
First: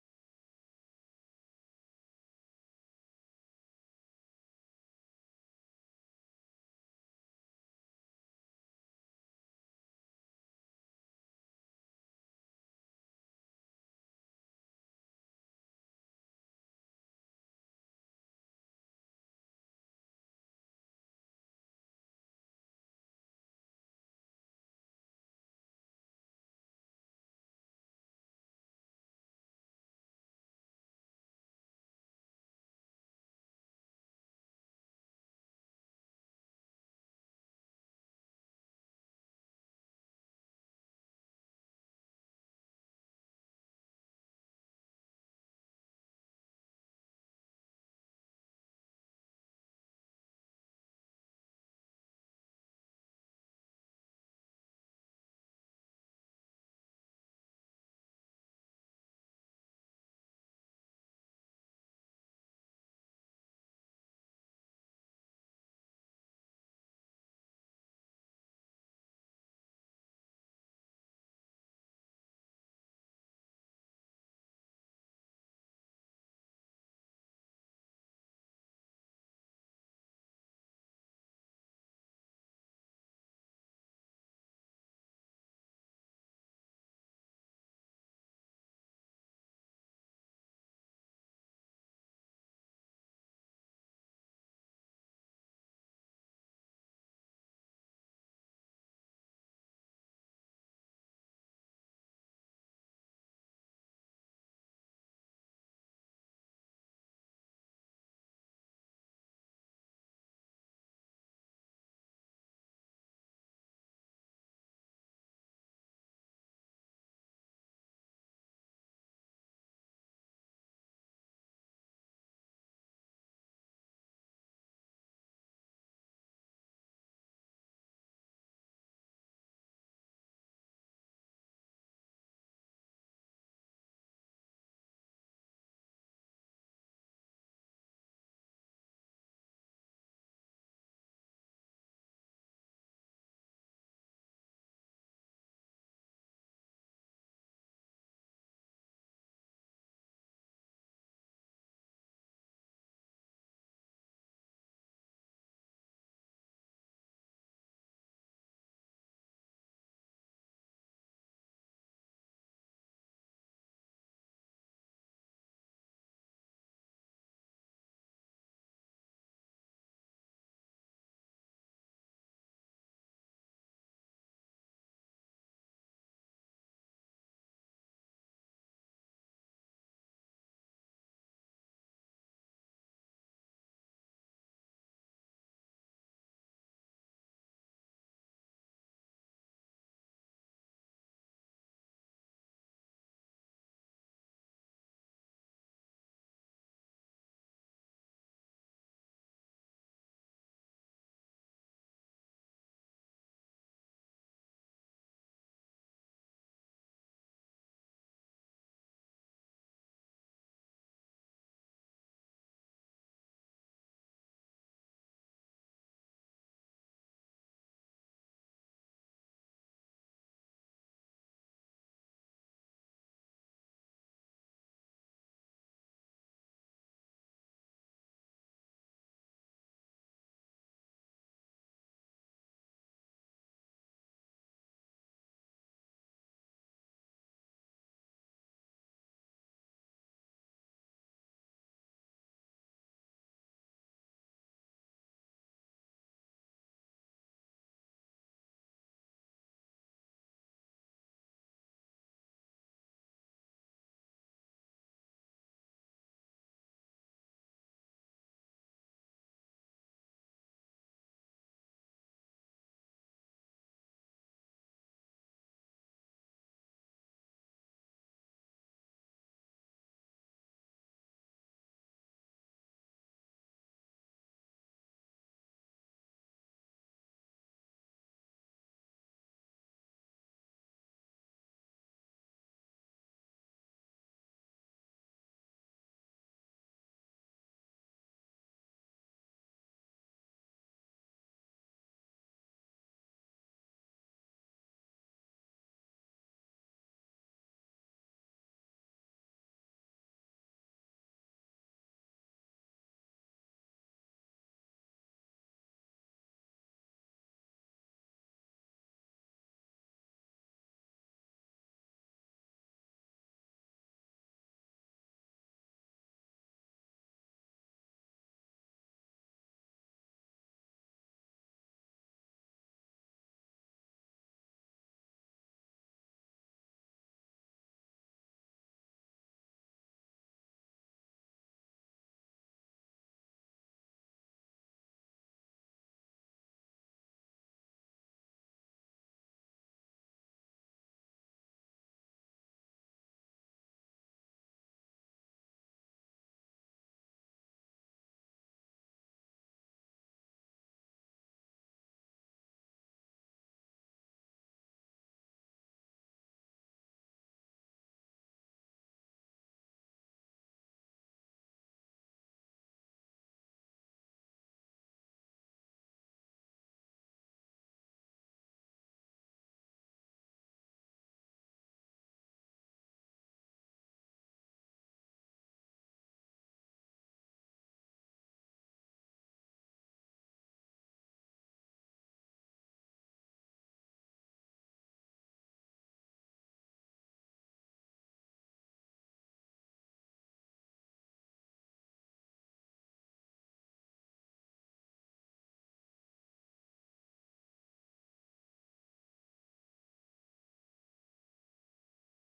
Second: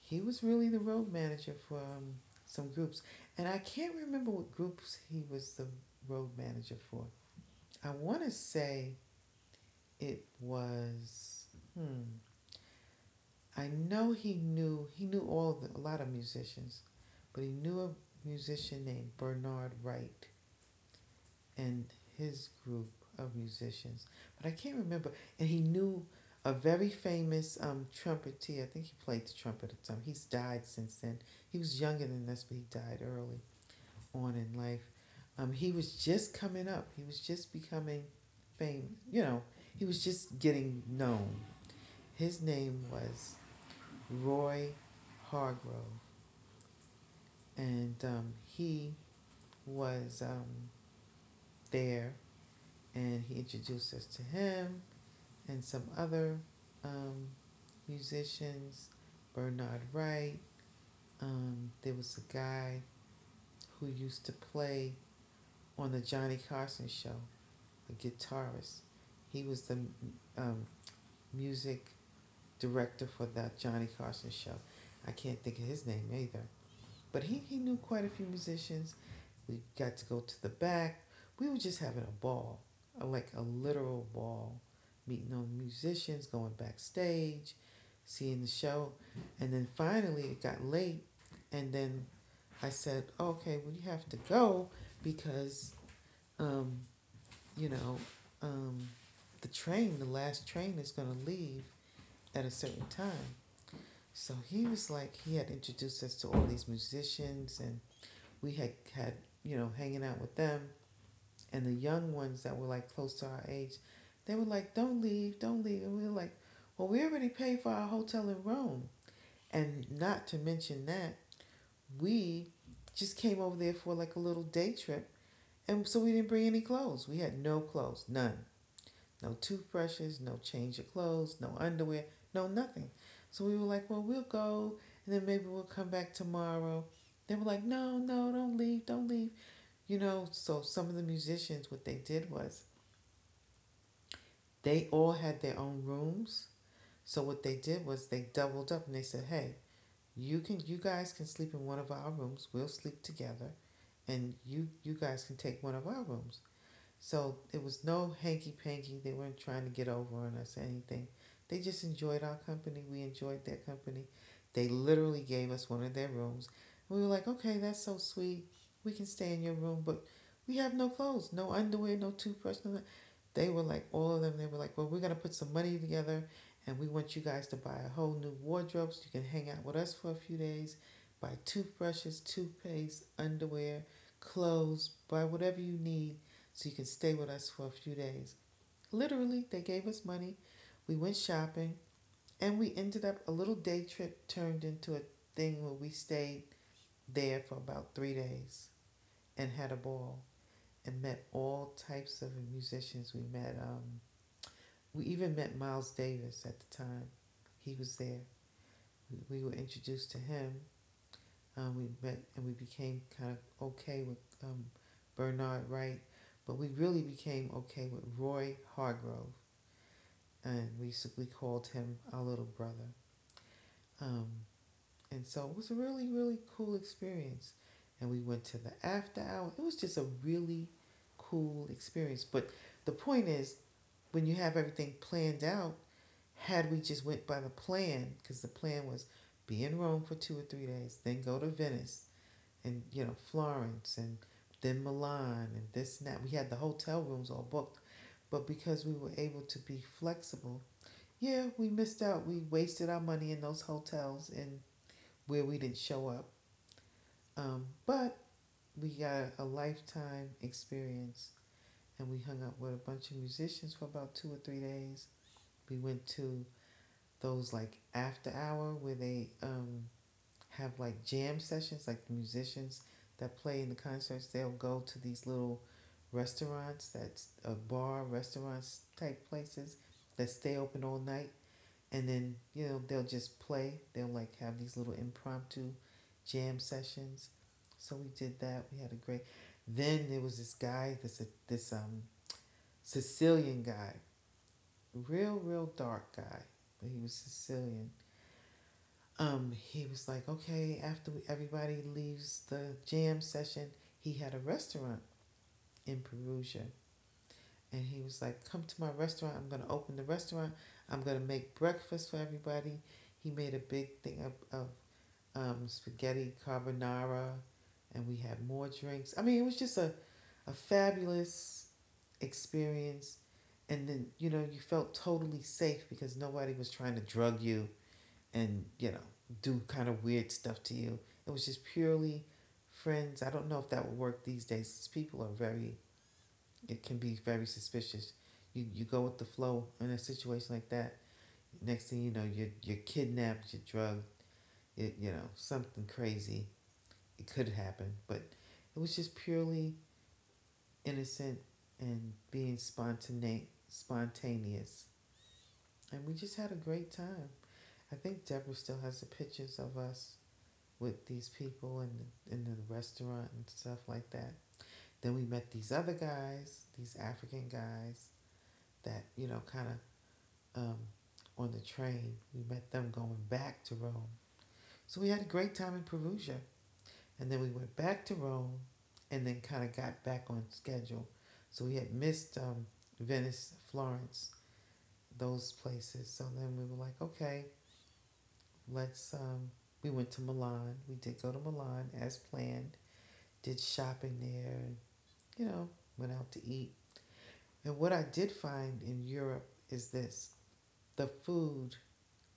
[SPEAKER 2] he was really the road manager for some groups. And I can't remember what groups he was the road manager for. I want to say it was. Hmm. I know he knew all of the, a lot of musicians, but he knew a musician named Bernard Wright, and his group of musicians, but I can't remember. And he knew a very famous trumpeter. I think he played the trumpet at some. He's died since then. He was younger than us, but he died early on in life. He was just coming up. He was just becoming famous. You know, he was just getting known. His name was Roy Hargrove, and he was there, and he introduced us to him. And some other um, musicians, Bernard Wright. There was a guy who used to play on the Johnny Carson show, a guitarist. He was the um, music director for that Johnny Carson show. I can't think of his name either. But he knew quite a few musicians. We got to go to the back. We were just having a ball, like a literal ball, meeting all the musicians, going backstage, seeing the show. And then finally it got late. And then I said, okay, we have to go because, um, you know, um, the train, the last train is going to leave at a certain time. So he was like, he had introduced us to all these musicians, and we had had, you know, hanging out with them and the young ones that were like close to our age, they were like, don't leave," and we were like, "Well, we already paid for our hotel in Rome, and not to mention that we just came over there for like a little day trip, and so we didn't bring any clothes. We had no clothes, none, no toothbrushes, no change of clothes, no underwear, no nothing." So we were like, "Well, we'll go, and then maybe we'll come back tomorrow." They were like, "No, no, don't leave, don't leave." You know, so some of the musicians, what they did was they all had their own rooms. So what they did was they doubled up and they said, "Hey, you guys can sleep in one of our rooms. We'll sleep together and you guys can take one of our rooms." So it was no hanky panky. They weren't trying to get over on us or anything. They just enjoyed our company. We enjoyed their company. They literally gave us one of their rooms. We were like, okay, that's so sweet. We can stay in your room, but we have no clothes, no underwear, no toothbrush. No. They were like, all of them, they were like, well, we're going to put some money together and we want you guys to buy a whole new wardrobe so you can hang out with us for a few days. Buy toothbrushes, toothpaste, underwear, clothes, buy whatever you need so you can stay with us for a few days. Literally, they gave us money. We went shopping, and we ended up a little day trip turned into a thing where we stayed there for about 3 days and had a ball and met all types of musicians. We met. We even met Miles Davis at the time. He was there. We were introduced to him. We met, and we became kind of okay with Bernard Wright, but we really became okay with Roy Hargrove, and we called him our little brother. Um, and so it was a really cool experience, and we went to the after hour. It was just a really cool experience. But the point is, when you have everything planned out, had we just went by the plan, because the plan was be in Rome for 2 or 3 days, then go to Venice and you know Florence and then Milan and this and that. We had the hotel rooms all booked, but because we were able to be flexible, yeah, we missed out. We wasted our money in those hotels and where we didn't show up. But we got a lifetime experience, and we hung out with a bunch of musicians for about 2 or 3 days. We went to those like after hour where they have like jam sessions. Like the musicians that play in the concerts, they'll go to these little restaurants that's a bar, restaurants type places that stay open all night, and then you know they'll just play, they'll like have these little impromptu jam sessions. So we did that, we had a great. Then there was this guy, this Sicilian guy, real dark guy, but he was Sicilian. Um he was like, okay, after everybody leaves the jam session, he had a restaurant in Perugia, and he was like, come to my restaurant, I'm going to open the restaurant, I'm going to make breakfast for everybody. He made a big thing of spaghetti carbonara, and we had more drinks. I mean, it was just a fabulous experience. And then, you know, you felt totally safe because nobody was trying to drug you and, you know, do kind of weird stuff to you. It was just purely friends. I don't know if that would work these days. People are very, it can be very suspicious. You go with the flow in a situation like that. Next thing you know, you're kidnapped, you're drugged, you know, something crazy it could happen, but it was just purely innocent and being spontaneous. And we just had a great time. I think Deborah still has the pictures of us with these people and in the restaurant and stuff like that. Then we met these other guys, these African guys that you know kind of um, on the train. We met them going back to Rome. So we had a great time in Perugia. And then we went back to Rome and then kind of got back on schedule. So we had missed Venice, Florence, those places. So then we were like, okay, let's. We went to Milan. We did go to Milan as planned, did shopping there, and, you know, went out to eat. And what I did find in Europe is this, the food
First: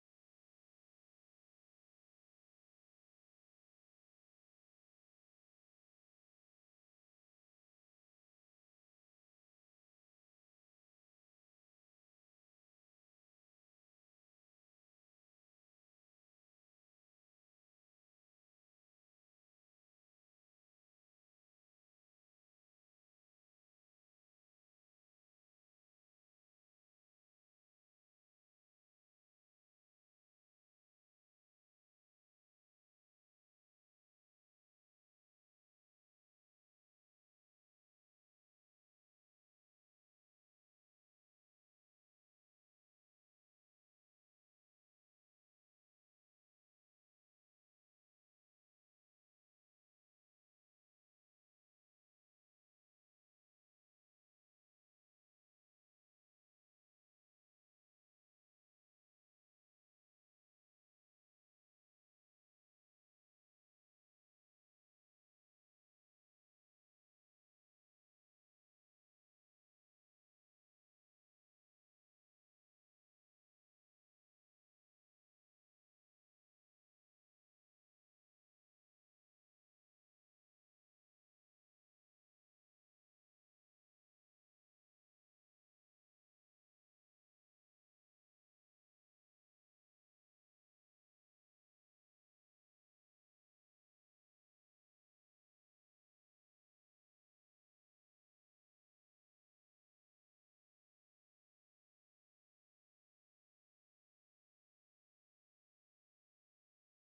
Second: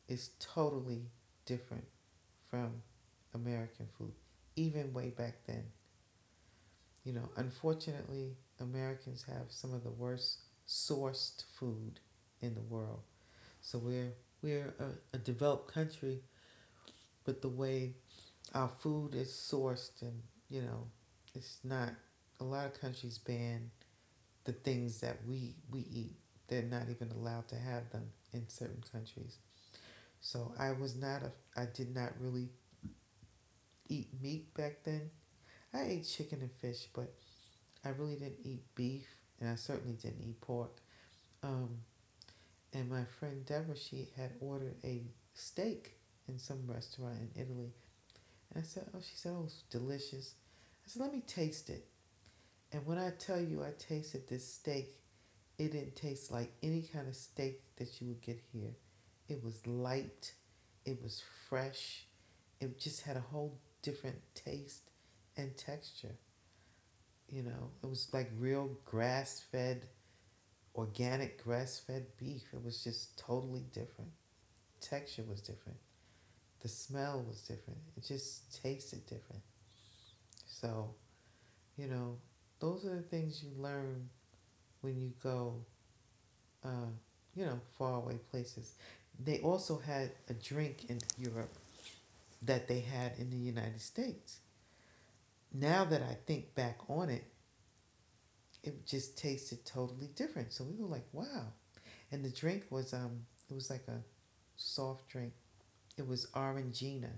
[SPEAKER 2] is totally different from American food, even way back then. You know, unfortunately, Americans have some of the worst sourced food in the world. So we're a developed country, but the way our food is sourced and, you know, it's not, a lot of countries ban the things that we eat. They're not even allowed to have them in certain countries. So I did not really eat meat back then. I ate chicken and fish, but I really didn't eat beef, and I certainly didn't eat pork. Um, and my friend Deborah, she had ordered a steak in some restaurant in Italy. And I said, oh, she said, oh, it's delicious. I said, let me taste it. And when I tell you I tasted this steak, it didn't taste like any kind of steak that you would get here. It was light, it was fresh, it just had a whole different taste and texture. You know, it was like real grass fed, organic grass fed beef. It was just totally different. Texture was different. The smell was different. It just tasted different. So, you know, those are the things you learn when you go, uh, you know, faraway places. They also had a drink in Europe that they had in the United States. Now that I think back on it, it just tasted totally different. So we were like, wow. And the drink was it was like a soft drink. It was Orangina.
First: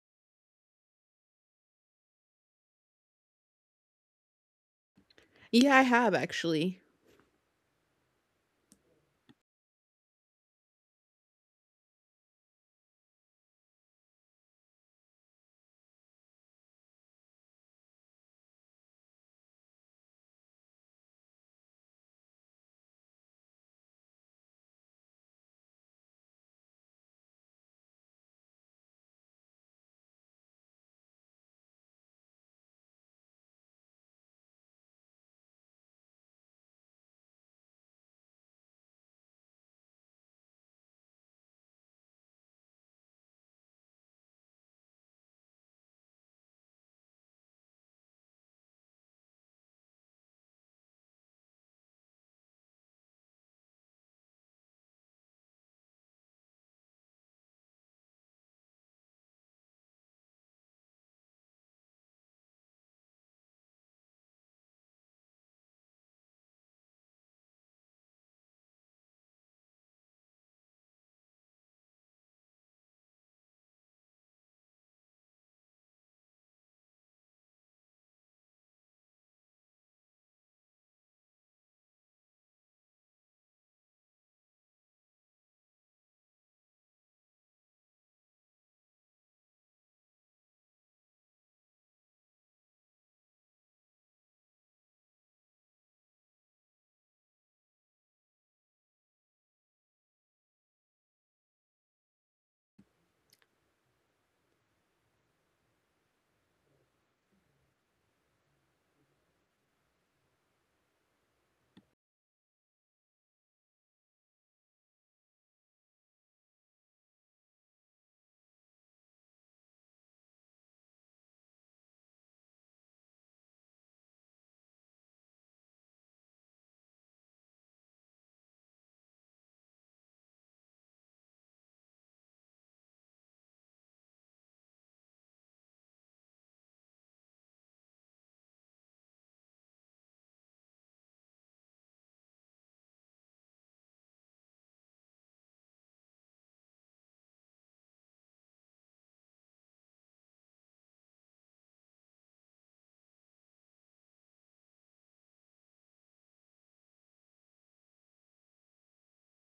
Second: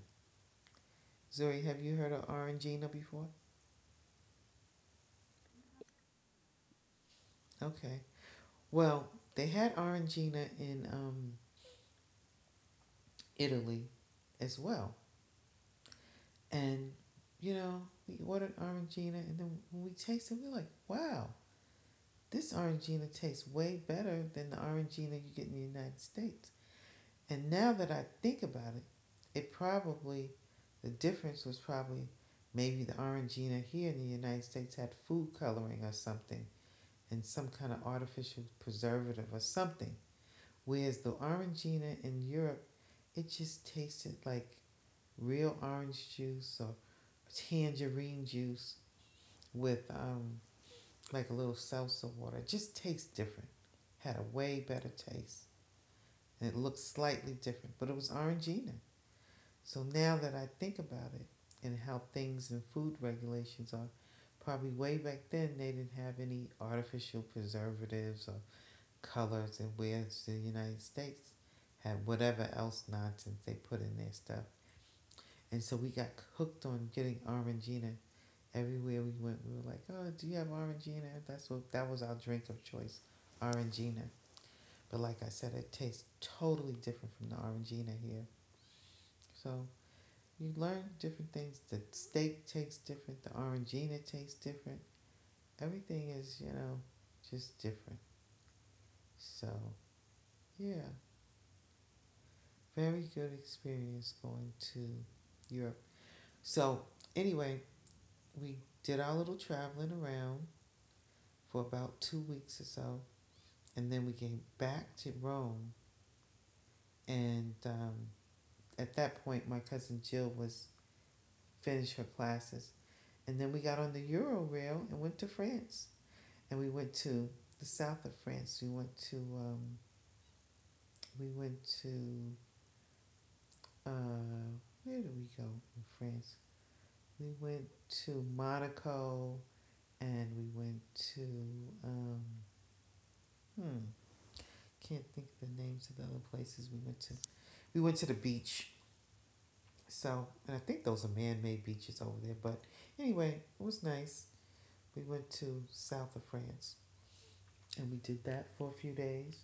[SPEAKER 2] Zoe, have you heard of Orangina before?
[SPEAKER 1] Yeah, I have actually.
[SPEAKER 2] Okay. Well, they had Orangina in Italy as well. And, you know, we ordered Orangina, and then when we tasted, we were like, wow, this Orangina tastes way better than the Orangina you get in the United States. And now that I think about it, it probably, the difference was probably maybe the Orangina here in the United States had food coloring or something and some kind of artificial preservative or something. Whereas the Orangina in Europe, it just tasted like real orange juice or tangerine juice with like a little salsa water. It just tastes different. Had a way better taste. And it looked slightly different, but it was Orangina. So now that I think about it and how things and food regulations are, probably way back then they didn't have any artificial preservatives or colors, and where's the United States had whatever else nonsense they put in their stuff. And so we got hooked on getting Orangina. Everywhere we went, we were like, "Oh, do you have Orangina?" That's what, that was our drink of choice, Orangina. But like I said, it tastes totally different from the Orangina here. So you learn different things. The steak tastes different. The Orangina tastes different. Everything is, you know, just different. So yeah, very good experience going to Europe. So, anyway, we did our little traveling around for about 2 weeks or so, and then we came back to Rome. And at that point, my cousin Jill was finished her classes, and then we got on the Euro rail and went to France. And we went to the south of France. We went to we went to uh, where did we go in France? We went to Monaco, and we went to um, hmm, can't think of the names of the other places we went to. We went to the beach. So, and I think those are man-made beaches over there. But anyway, it was nice. We went to south of France, and we did that for a few days.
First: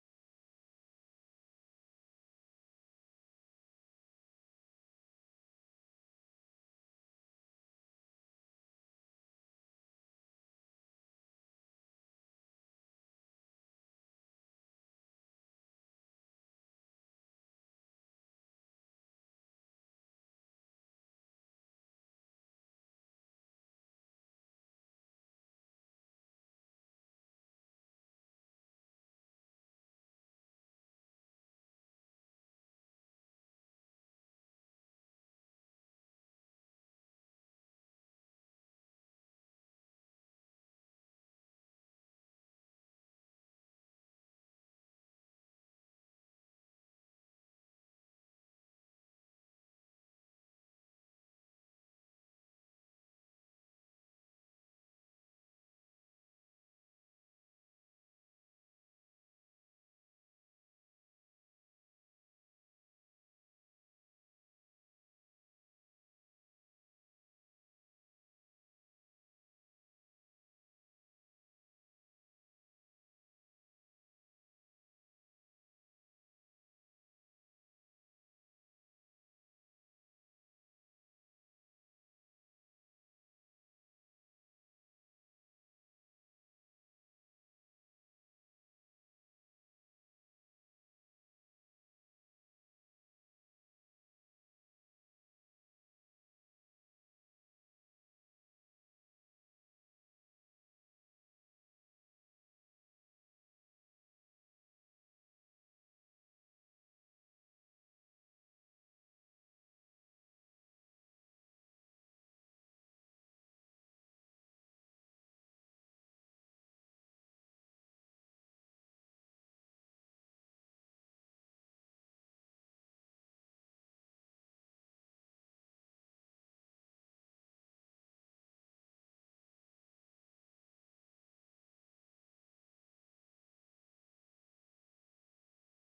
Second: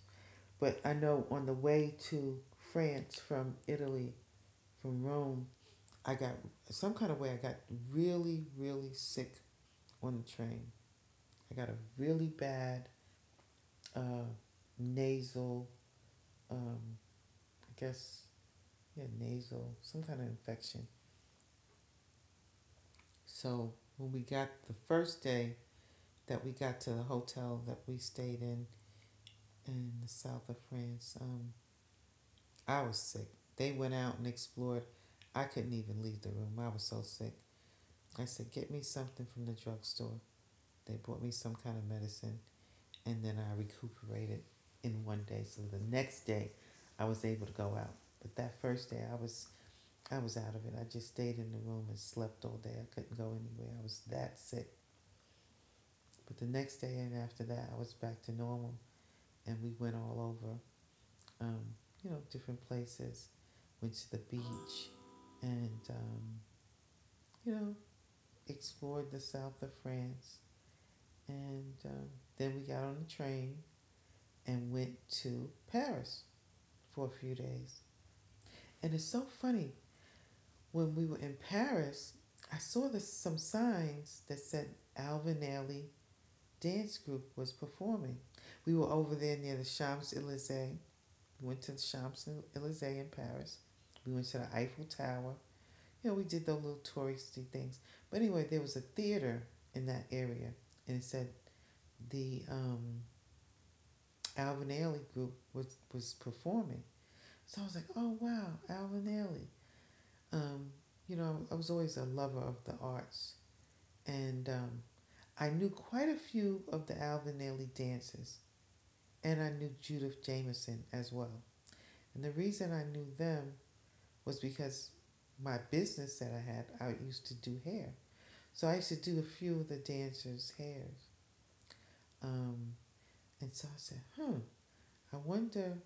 [SPEAKER 2] But I know on the way to France from Italy, from Rome, I got some kind of way. I got really, really sick on the train. I got a really bad uh, nasal um, I guess, yeah, nasal, some kind of infection. So when we got the first day that we got to the hotel that we stayed in the south of France, I was sick. They went out and explored. I couldn't even leave the room. I was so sick. I said, get me something from the drugstore. They brought me some kind of medicine, and then I recuperated in one day. So the next day, I was able to go out. But that first day, I was out of it. I just stayed in the room and slept all day. I couldn't go anywhere. I was that sick. But the next day and after that, I was back to normal, and we went all over, um, you know, different places. Went to the beach and, you know, explored the south of France. And then we got on the train and went to Paris for a few days. And it's so funny. When we were in Paris, I saw this, some signs that said Alvinelli dance group was performing. We were over there near the Champs Elysees. We went to the Champs Elysees in Paris. We went to the Eiffel Tower. You know, we did those little touristy things. But anyway, there was a theater in that area, and it said the Alvin Ailey group was performing. So I was like, oh wow, Alvin Ailey. Um, you know, I was always a lover of the arts, and I knew quite a few of the Alvin Ailey dances. And I knew Judith Jameson as well. And the reason I knew them was because my business that I had, I used to do hair. So I used to do a few of the dancers' hairs. Um, and so I said, "Huh, I wonder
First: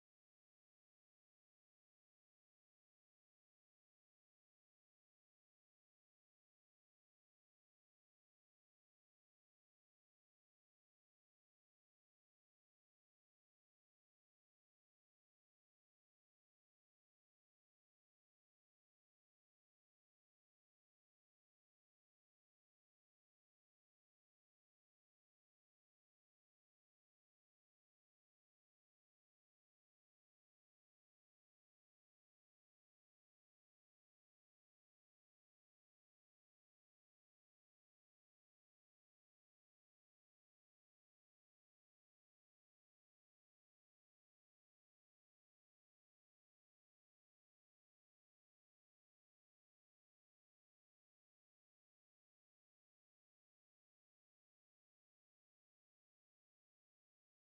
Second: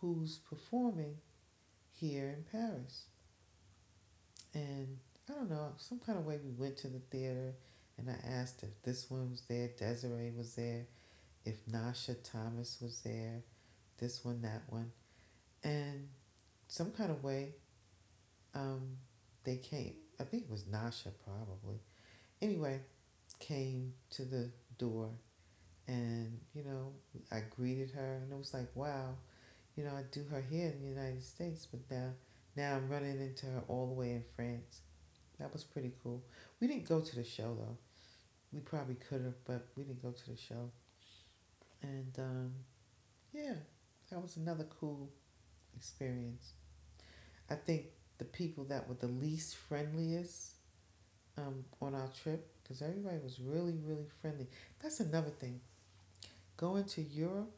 [SPEAKER 2] who's performing here in Paris. And I don't know, some kind of way we went to the theater and I asked if this one was there, Desiree was there, if Nasha Thomas was there, this one, that one. And some kind of way um, they came, I think it was Nasha probably. Anyway, came to the door and I greeted her and it was like, wow, I do her here in the United States, but now, now I'm running into her all the way in France. That was pretty cool. We didn't go to the show though. We probably could have, but we didn't go to the show. And yeah, that was another cool experience. I think the people that were the least friendliest on our trip because everybody was really, really friendly. That's another thing. Going to Europe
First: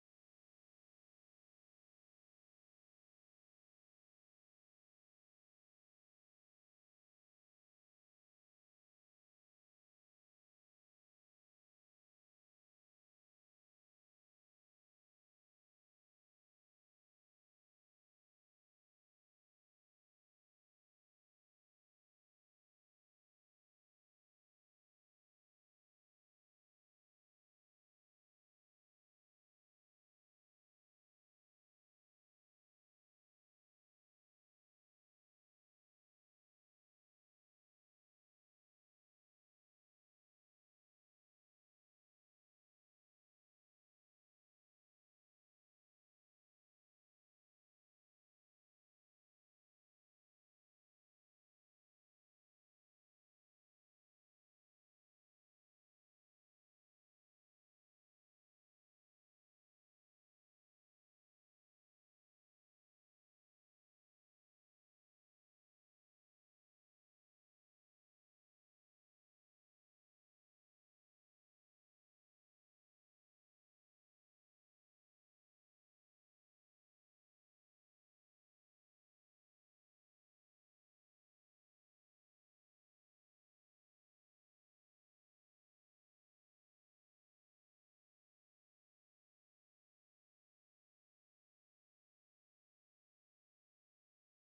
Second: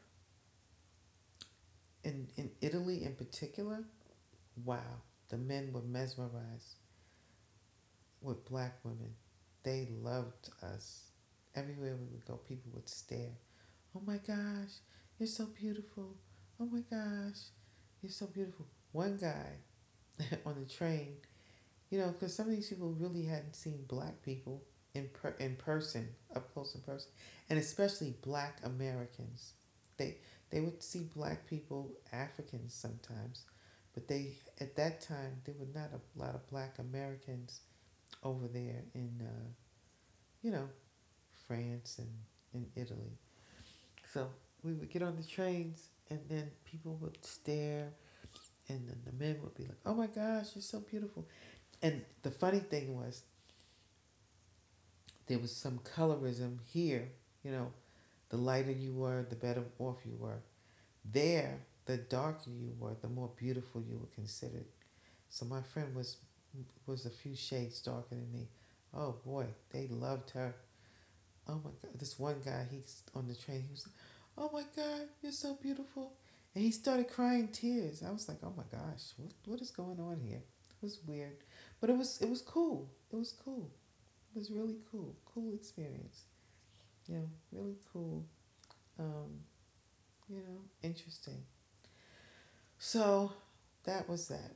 [SPEAKER 2] and in Italy in particular, wow, the men were mesmerized with black women. They loved us. Everywhere we would go, people would stare. Oh my gosh, you're so beautiful. Oh my gosh, you're so beautiful. One guy on the train. Because some of these people really hadn't seen black people in person, up close in person, and especially black Americans. They they would see black people, Africans sometimes, but they at that time there were not a lot of black Americans over there in you know France and in Italy. So we would get on the trains, and then people would stare, and then the men would be like, "Oh my gosh, you're so beautiful." And the funny thing was, there was some colorism here. You know, the lighter you were, the better off you were. There, the darker you were, the more beautiful you were considered. So my friend was a few shades darker than me. Oh boy, they loved her. Oh my God, this one guy, he's on the train. He was like, oh my God, you're so beautiful, and he started crying tears. I was like, oh my gosh, what is going on here? It was weird, but it was cool. It was cool. It was really cool, cool experience. Yeah, really cool. Um, you know, interesting. So that was that.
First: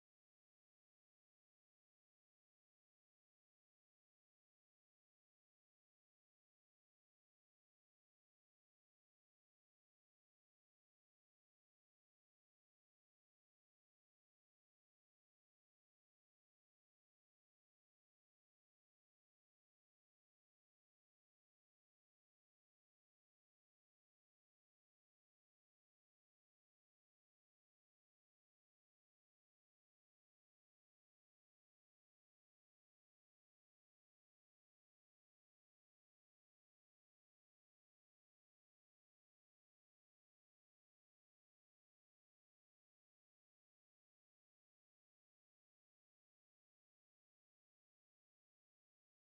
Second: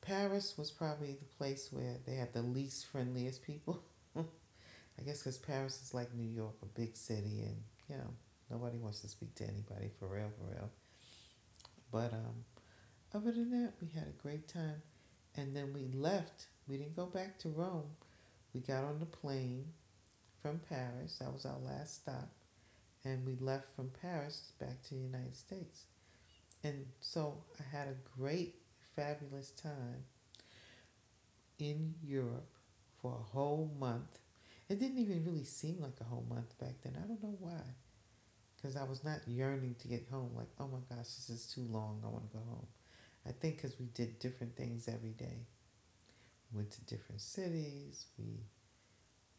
[SPEAKER 2] Paris was probably the place where they had the least friendliest people. I guess because Paris is like New York, a big city, and you know, nobody wants to speak to anybody for real, for real. But other than that, we had a great time. And then we left. We didn't go back to Rome. We got on the plane from Paris. That was our last stop. And we left from Paris back to the United States. And so I had a great, fabulous time in Europe for a whole month. It didn't even really seem like a whole month back then. I don't know why. Because I was not yearning to get home, like, oh my gosh, this is too long. I want to go home. I think because we did different things every day, went to different cities, we,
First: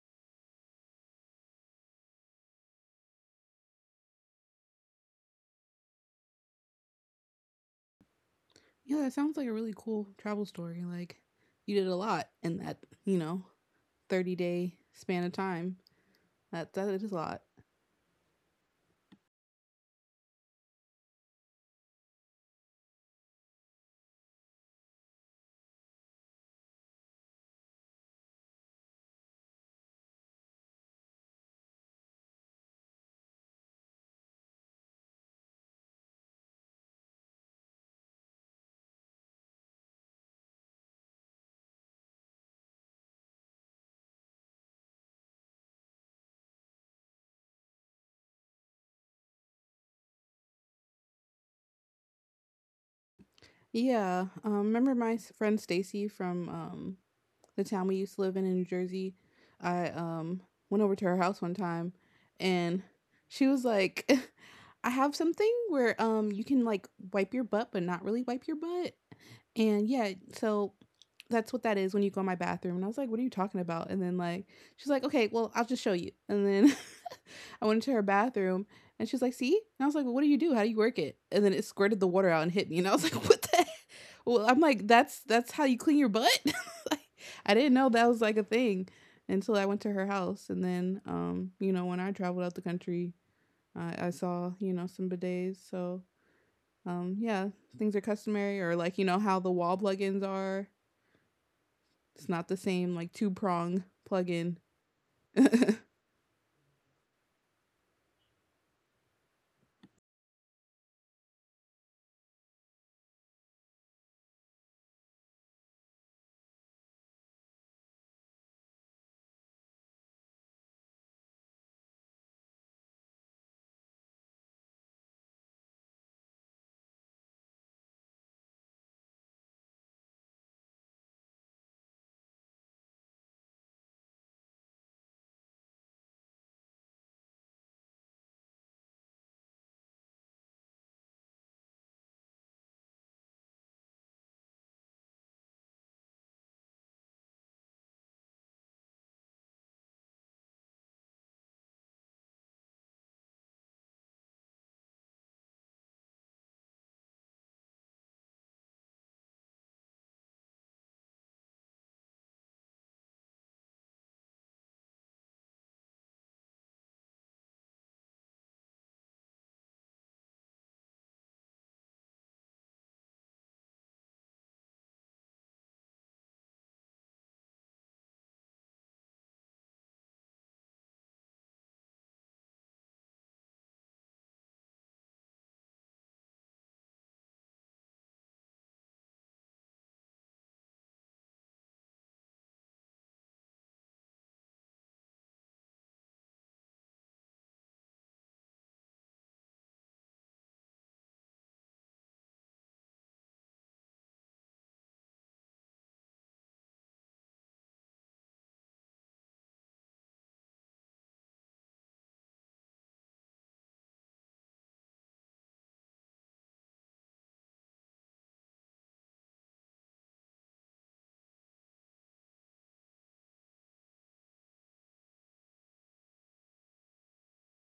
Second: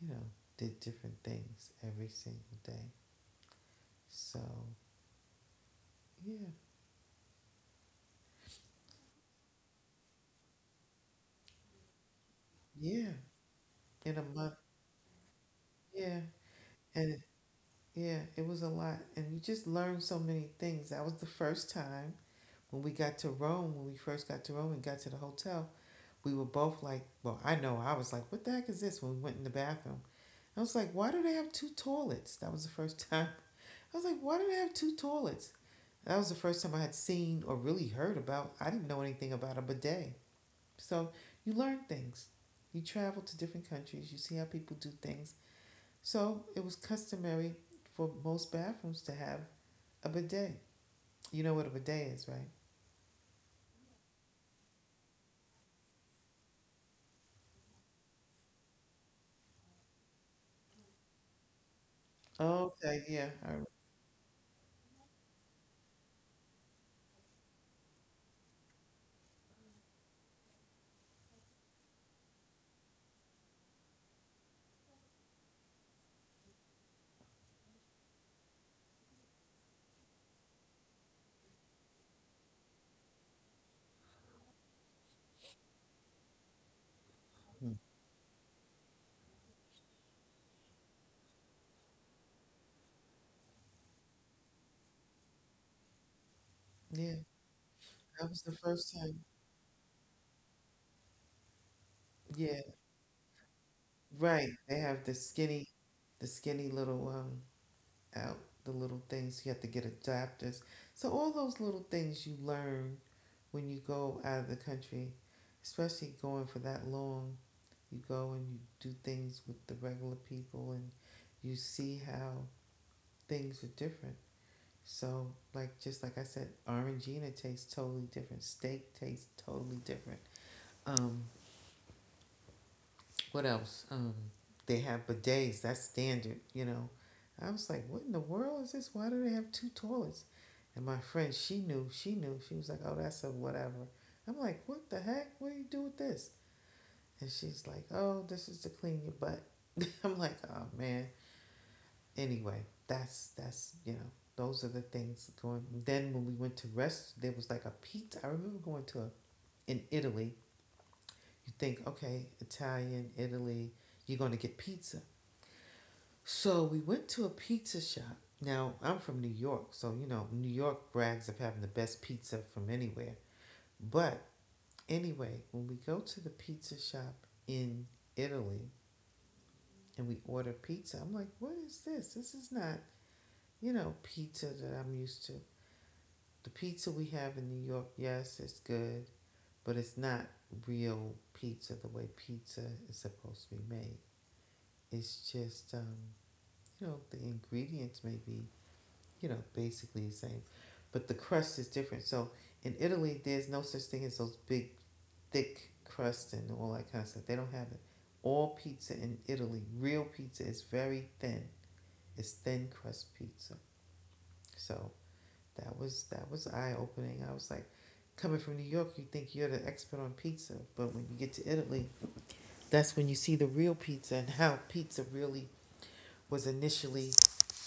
[SPEAKER 2] you know, did different things every single day. So, yeah,
[SPEAKER 1] Yeah, that sounds like a really cool travel story. Like, you did a lot in that,
[SPEAKER 2] yeah,
[SPEAKER 1] you know,
[SPEAKER 2] in a
[SPEAKER 1] 30
[SPEAKER 2] month,
[SPEAKER 1] day span of time.
[SPEAKER 2] yeah.
[SPEAKER 1] That that is a
[SPEAKER 2] And
[SPEAKER 1] lot.
[SPEAKER 2] yeah, it was a lot. And you just learned so many things. That was the first time when we got to Rome, when we first got to Rome and got to the hotel, we were both like, well, I know I was like, what the heck is this when we went in the bathroom? I was like, why do they have two toilets? That was the first time. I was like, why do they have two toilets? That was the first time I had seen or really heard about. I didn't know anything about a bidet. So you learn things. You travel to different countries, you see how people do things. So it was customary for most bathrooms to have a bidet. You know what a bidet is, right?
[SPEAKER 1] Yeah. Remember my friend Stacy from the town we used to live in New Jersey, I went over to her house one time and
[SPEAKER 2] Okay, yeah.
[SPEAKER 1] she
[SPEAKER 2] I,
[SPEAKER 1] was like, I have something where you can like wipe your butt but not really wipe your butt. And yeah, so that's what that is when you go in my bathroom. And I was like, what are you talking about? And then like she's like, okay, well I'll just show you. And then I went into her bathroom and she's like, see? And I was like, well, what do you do? How do you work it? And then it squirted the water out and hit me and I was like, what the heck? Well, I'm like, that's how you clean your butt. I didn't
[SPEAKER 2] rem-
[SPEAKER 1] know that was like a thing until I went to her house. And then, you know, when I traveled out the country, I saw, you know, some bidets. So,
[SPEAKER 2] yeah,
[SPEAKER 1] yeah, things are
[SPEAKER 2] that was the
[SPEAKER 1] customary or
[SPEAKER 2] first
[SPEAKER 1] like, you know,
[SPEAKER 2] time.
[SPEAKER 1] how the wall plugins are. It's not the
[SPEAKER 2] Yeah,
[SPEAKER 1] same, like two prong plug
[SPEAKER 2] right.
[SPEAKER 1] in.
[SPEAKER 2] They have
[SPEAKER 1] That's
[SPEAKER 2] the skinny little out the little things. You have to get adapters. So all those little things you learn when you go out of the country, especially going for that long. You go and you do things with the regular people, and you see how things are different. So, like just like I said, orangina tastes totally different. Steak tastes totally different. Um, what else? They have bidets. That's standard, you know. I was like, what in the world is this? Why do they have two toilets? And my friend, she knew. She knew. She was like, oh, that's a whatever. I'm like, what the heck? What do you do with this? And she's like, oh, this is to clean your butt. I'm like, oh man. Anyway, that's you know those are the things going. Then when we went to rest, there was like a pizza. I remember going to a, in Italy. You think okay, Italian, Italy, you're gonna get pizza. So we went to a pizza shop. Now I'm from New York, so you know New York brags of having the best pizza from anywhere. But anyway, when we go to the pizza shop in Italy and we order pizza, I'm like, what is this? This is not you know pizza that I'm used to. The pizza we have in New York, yes, it's good, but it's not real pizza the way pizza is supposed to be made. It's just, you know, the ingredients may be, you know, basically the same, but the crust is different. So in Italy, there's no such thing as those big, thick crust and all that kind of stuff. They don't have it. All pizza in Italy, real pizza, is very thin. It's thin crust pizza. So that was eye opening. I was like, coming from New York, you think you're the expert on pizza, but when you get to Italy, that's when you see the real pizza and how pizza really was initially,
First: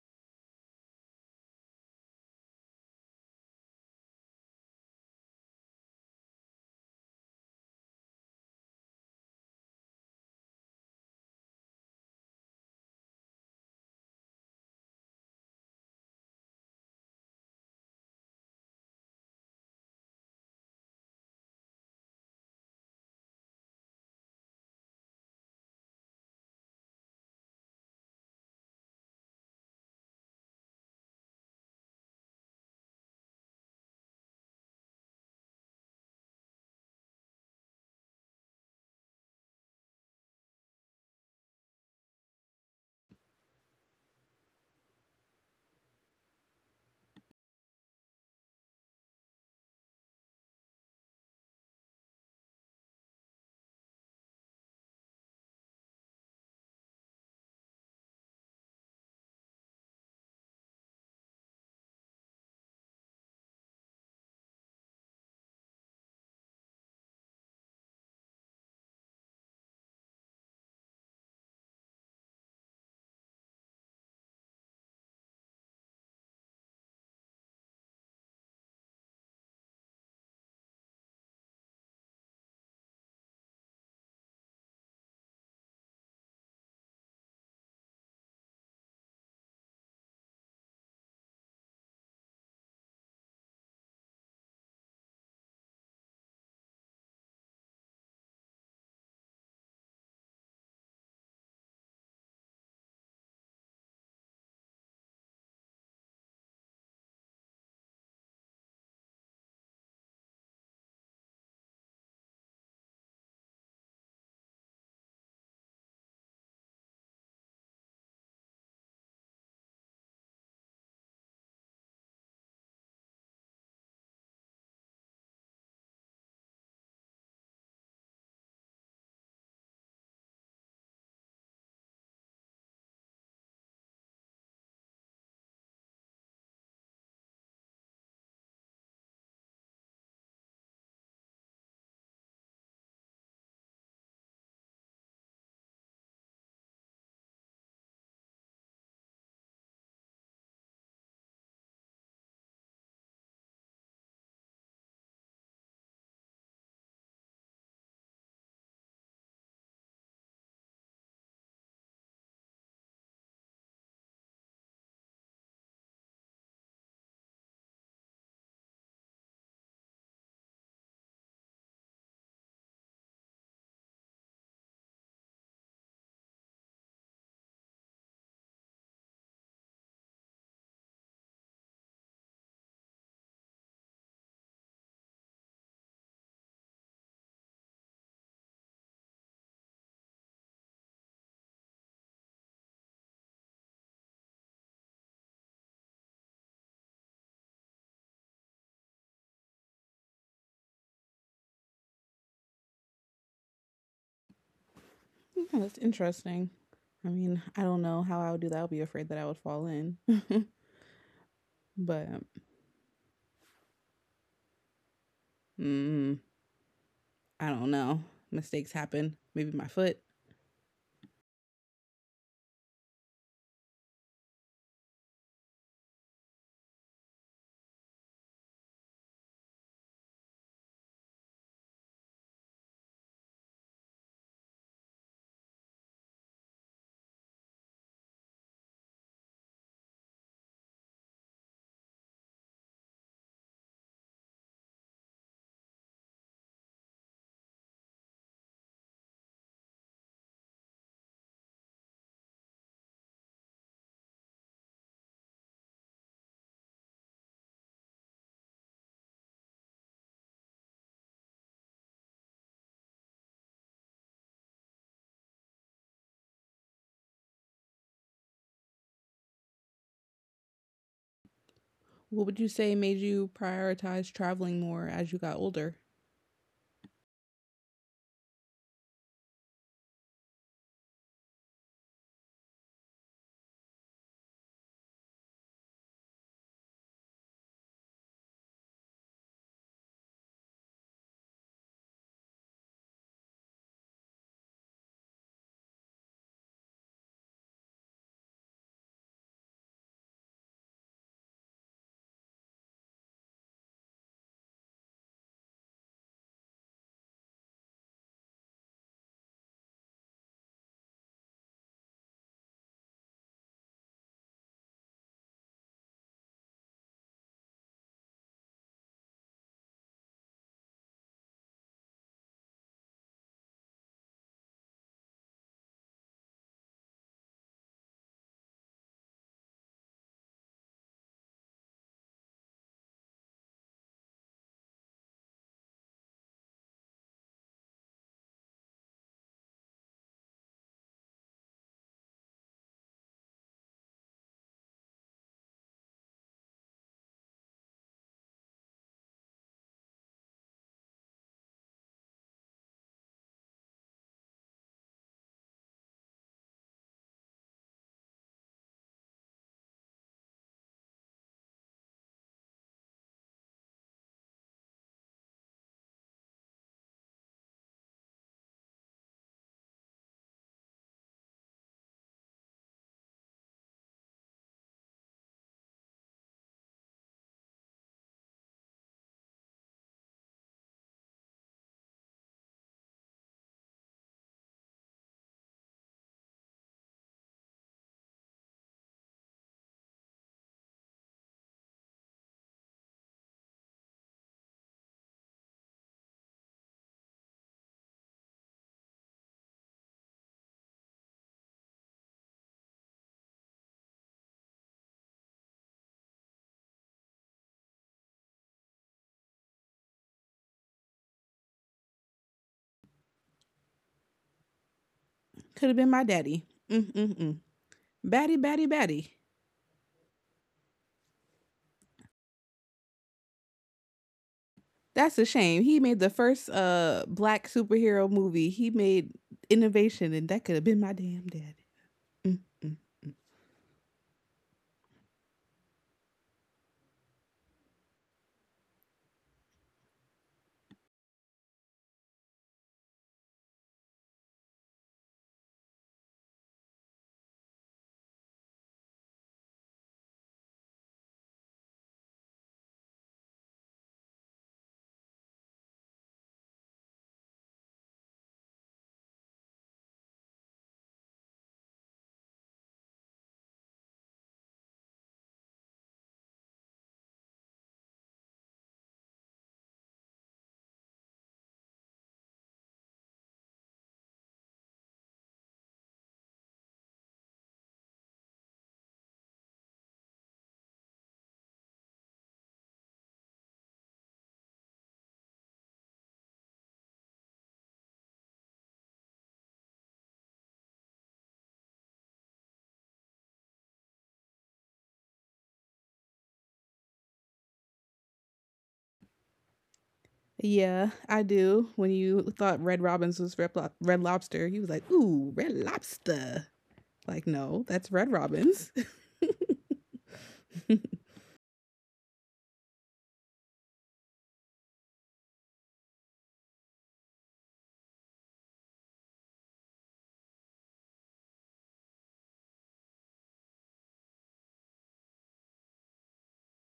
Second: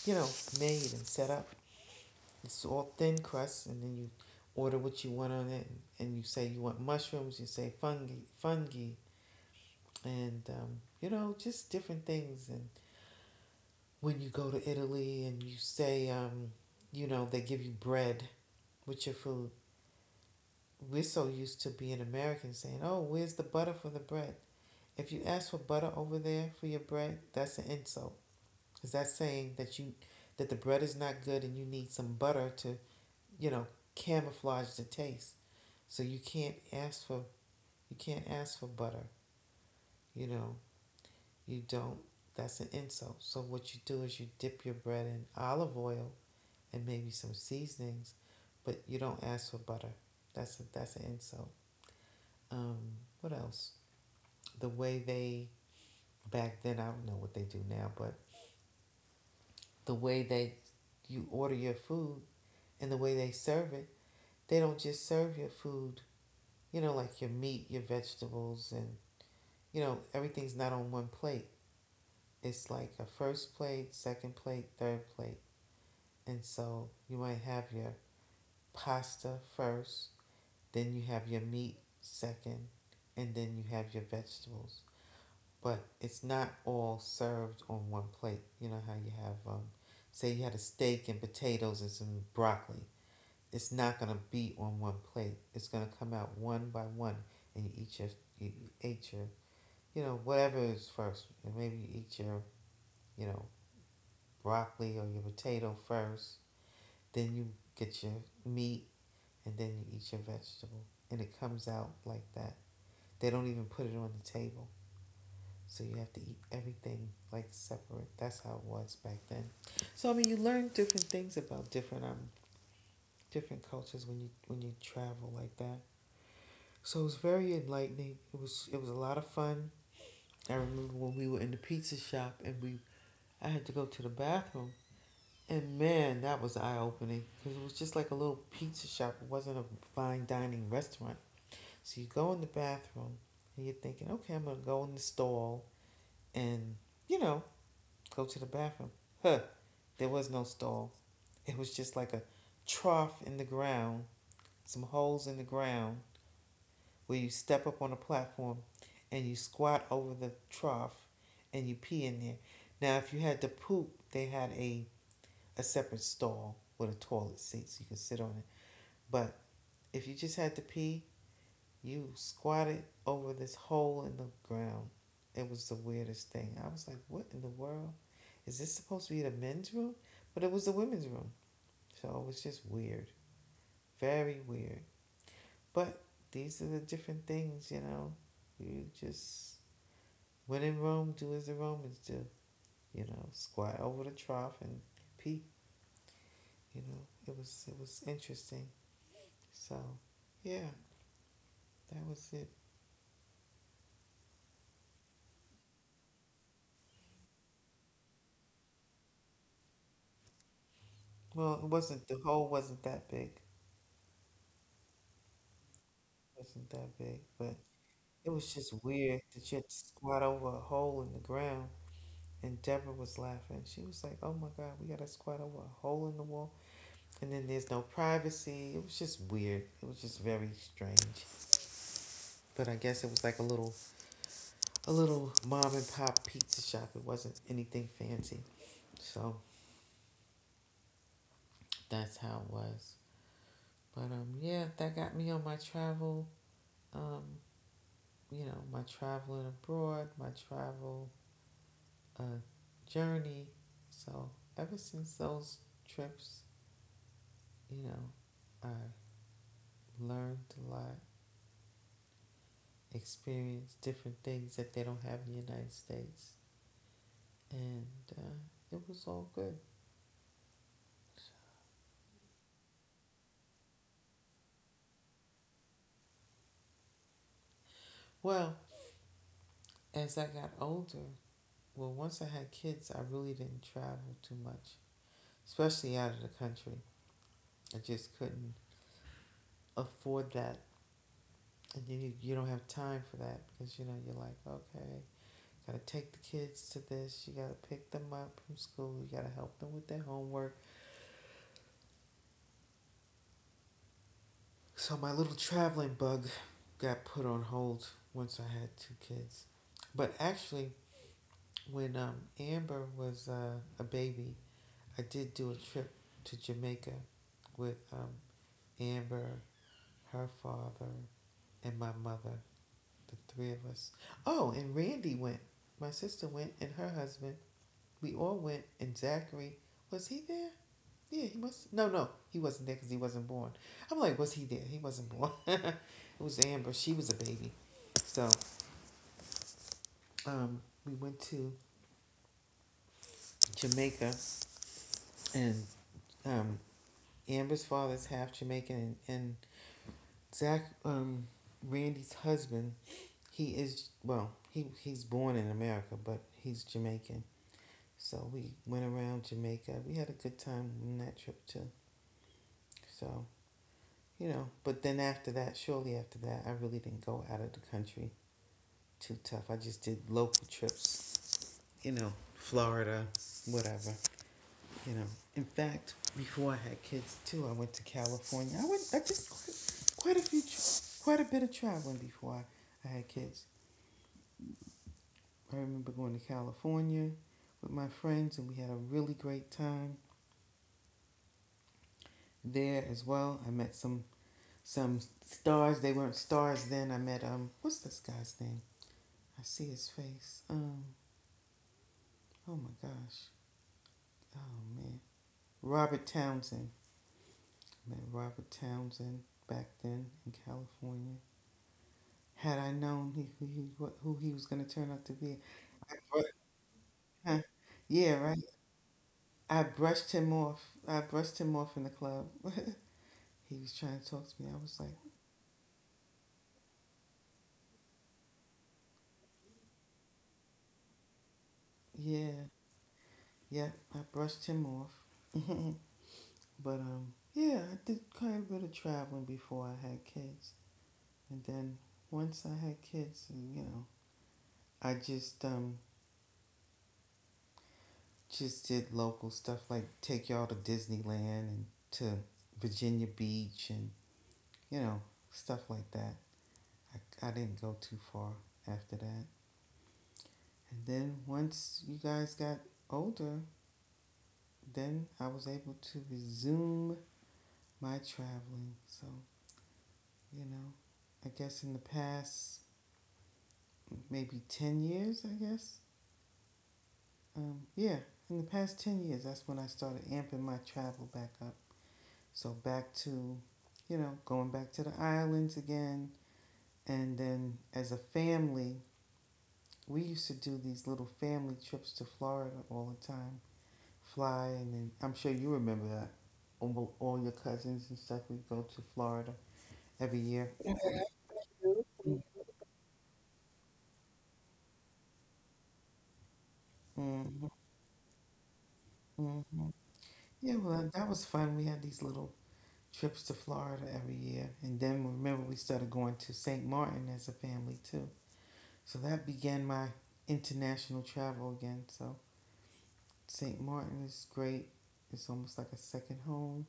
[SPEAKER 2] you know, made and set up. It's all thin crust, and then you order what you want on it, and you say you want mushrooms, you say fungi, fungi, and you know, just different things. And when you go to Italy and you say, you know, they give you bread with your food, we're so used to being Americans saying, oh, where's the butter for the bread? If you ask for butter over there for your bread, that's an insult. Because that's saying that you that the bread is not good and you need some butter to, you know, camouflage the taste. So you can't ask for butter. You know, you don't that's an insult. So what you do is you dip your bread in olive oil and maybe some seasonings, but you don't ask for butter. That's an insult. Um, what else? The way they Back then, I don't know what they do now, but the way they you order your food and the way they serve it, they don't just serve your food, you know, like your meat, your vegetables and you know, everything's not on one plate. It's like a first plate, second plate, third plate. And so you might have your pasta first, then you have your meat second, and then you have your vegetables. But it's not all served on one plate. You know how you have, say, you had a steak and potatoes and some broccoli. It's not gonna be on one plate. It's gonna come out one by one, and you eat your, you know, whatever is first. And maybe you eat your, you know, broccoli or your potato first. Then you get your meat, and then you eat your vegetable, and it comes out like that. They don't even put it on the table. So you have to eat everything like separate. That's how it was back then. So I mean, you learn different things about different cultures when you travel like that. So it was very enlightening. It was a lot of fun. I remember when we were in the pizza shop and we I had to go to the bathroom. And man, that was eye opening because it was just like a little pizza shop. It wasn't a fine dining restaurant. So you go in the bathroom and you're thinking, okay, I'm gonna go in the stall and you know go to the bathroom. Huh. There was no stall. It was just like a trough in the ground, some holes in the ground where you step up on a platform and you squat over the trough and you pee in there. Now, if you had to poop, a separate stall with a toilet seat so you could sit on it. But if you just had to pee, you squatted over this hole in the ground. It was the weirdest thing. I was like, what in the world? Is this supposed to be the men's room? But it was the women's room. So it was just weird. Very weird. But these are the different things, you know. You just, when in Rome, do as the Romans do. Squat over the trough and pee. It was interesting. So, yeah, that was it.
[SPEAKER 1] interesting. I mean, I don't know how I would do that. I would be afraid that I would fall in,
[SPEAKER 2] Well, it wasn't
[SPEAKER 1] but
[SPEAKER 2] the hole wasn't that big. It
[SPEAKER 1] mm,
[SPEAKER 2] wasn't that big,
[SPEAKER 1] I
[SPEAKER 2] but
[SPEAKER 1] don't know.
[SPEAKER 2] it was
[SPEAKER 1] Mistakes
[SPEAKER 2] just
[SPEAKER 1] happen.
[SPEAKER 2] weird that
[SPEAKER 1] Maybe
[SPEAKER 2] you
[SPEAKER 1] my
[SPEAKER 2] had to
[SPEAKER 1] foot.
[SPEAKER 2] squat over a hole in the ground. And Deborah was laughing. She was like, oh my God, we got to squat over a hole in the wall. And then there's no privacy. It was just weird. It was just very strange. But I guess it was like a little mom and pop pizza shop. It wasn't anything fancy. So that's how it was. But yeah, that got me on my travel. Um, my traveling abroad, my travel a journey. So ever since those trips, I learned a lot, experienced different things that they don't have in the United States, and uh, it was all good.
[SPEAKER 1] What would you say made you prioritize traveling more as you got older?
[SPEAKER 2] Well, as I got older, well, once I had kids, I really didn't travel too much, especially out of the country. I just couldn't afford that, and you don't have time for that because you know you're like okay, you gotta take the kids to this, you gotta pick them up from school, you gotta help them with their homework. So my little traveling bug got put on hold once I had two kids. But actually, when Amber was a baby, I did do a trip to Jamaica with Amber, her father, and my mother, the three of us. Oh, and Randy went. My sister went, and her husband. We all went, and Zachary, was he there? Yeah, he was. No, no, he wasn't there because he wasn't born. I'm like, was he there? He wasn't born. It was Amber. She was a baby. So we went to Jamaica, and um, Amber's father's half Jamaican, and, Zach, Randy's husband, he is well, he's born in America, but he's Jamaican. So we went around Jamaica. We had a good time on that trip too. So but then after that, shortly after that, I really didn't go out of the country too tough. I just did local trips, Florida, whatever, you know. In fact, before I had kids too, I went to California. I went, I did quite a bit of traveling before I had kids. I remember going to California with my friends, and we had a really great time there as well. I met some stars. They weren't stars then. I met what's this guy's name? I see his face. Oh my gosh. Oh man, Robert Townsend. Met Robert Townsend back then in California. Had I known he, who he what, who he was going to turn out to be,
[SPEAKER 1] Could have been
[SPEAKER 2] I,
[SPEAKER 1] my
[SPEAKER 2] bru-
[SPEAKER 1] daddy. Mm-mm-mm.
[SPEAKER 2] huh, yeah,
[SPEAKER 1] Batty,
[SPEAKER 2] right.
[SPEAKER 1] batty, batty.
[SPEAKER 2] I brushed him off. I brushed him off in the club. He was trying to talk to me. I was like,
[SPEAKER 1] That's a shame. He made the first black superhero movie. He made innovation, and that could have been my damn daddy.
[SPEAKER 2] yeah, yeah. I brushed him off. But yeah, I did quite a bit of traveling before I had kids, and then once I had kids, I just just did local stuff like take y'all to Disneyland and to Virginia Beach and you know stuff like that. I didn't go too far after that. And then once you guys got older, then I was able to resume my traveling. So, you know, I guess in the past maybe 10 years, I guess. Yeah, in the past 10 years, that's when I started amping my travel back up. So back to, you know, going back to the islands again. And then as a family, we used to do these little family trips to Florida all the time. Fly, and then I'm sure you remember that. All your cousins and stuff, we go to Florida every year.
[SPEAKER 1] Yeah, I do. When you thought Red Robin's was Red Lobster, he was like, "Ooh, Red Lobster." Like,
[SPEAKER 2] Mm-hmm,
[SPEAKER 1] no, that's Red Robin's.
[SPEAKER 2] mm-hmm. Yeah, well, that was fun. We had these little trips to Florida every year. And then remember, we started going to St. Martin as a family too. So that began my international travel again. So St. Martin is great. It's almost like a second home.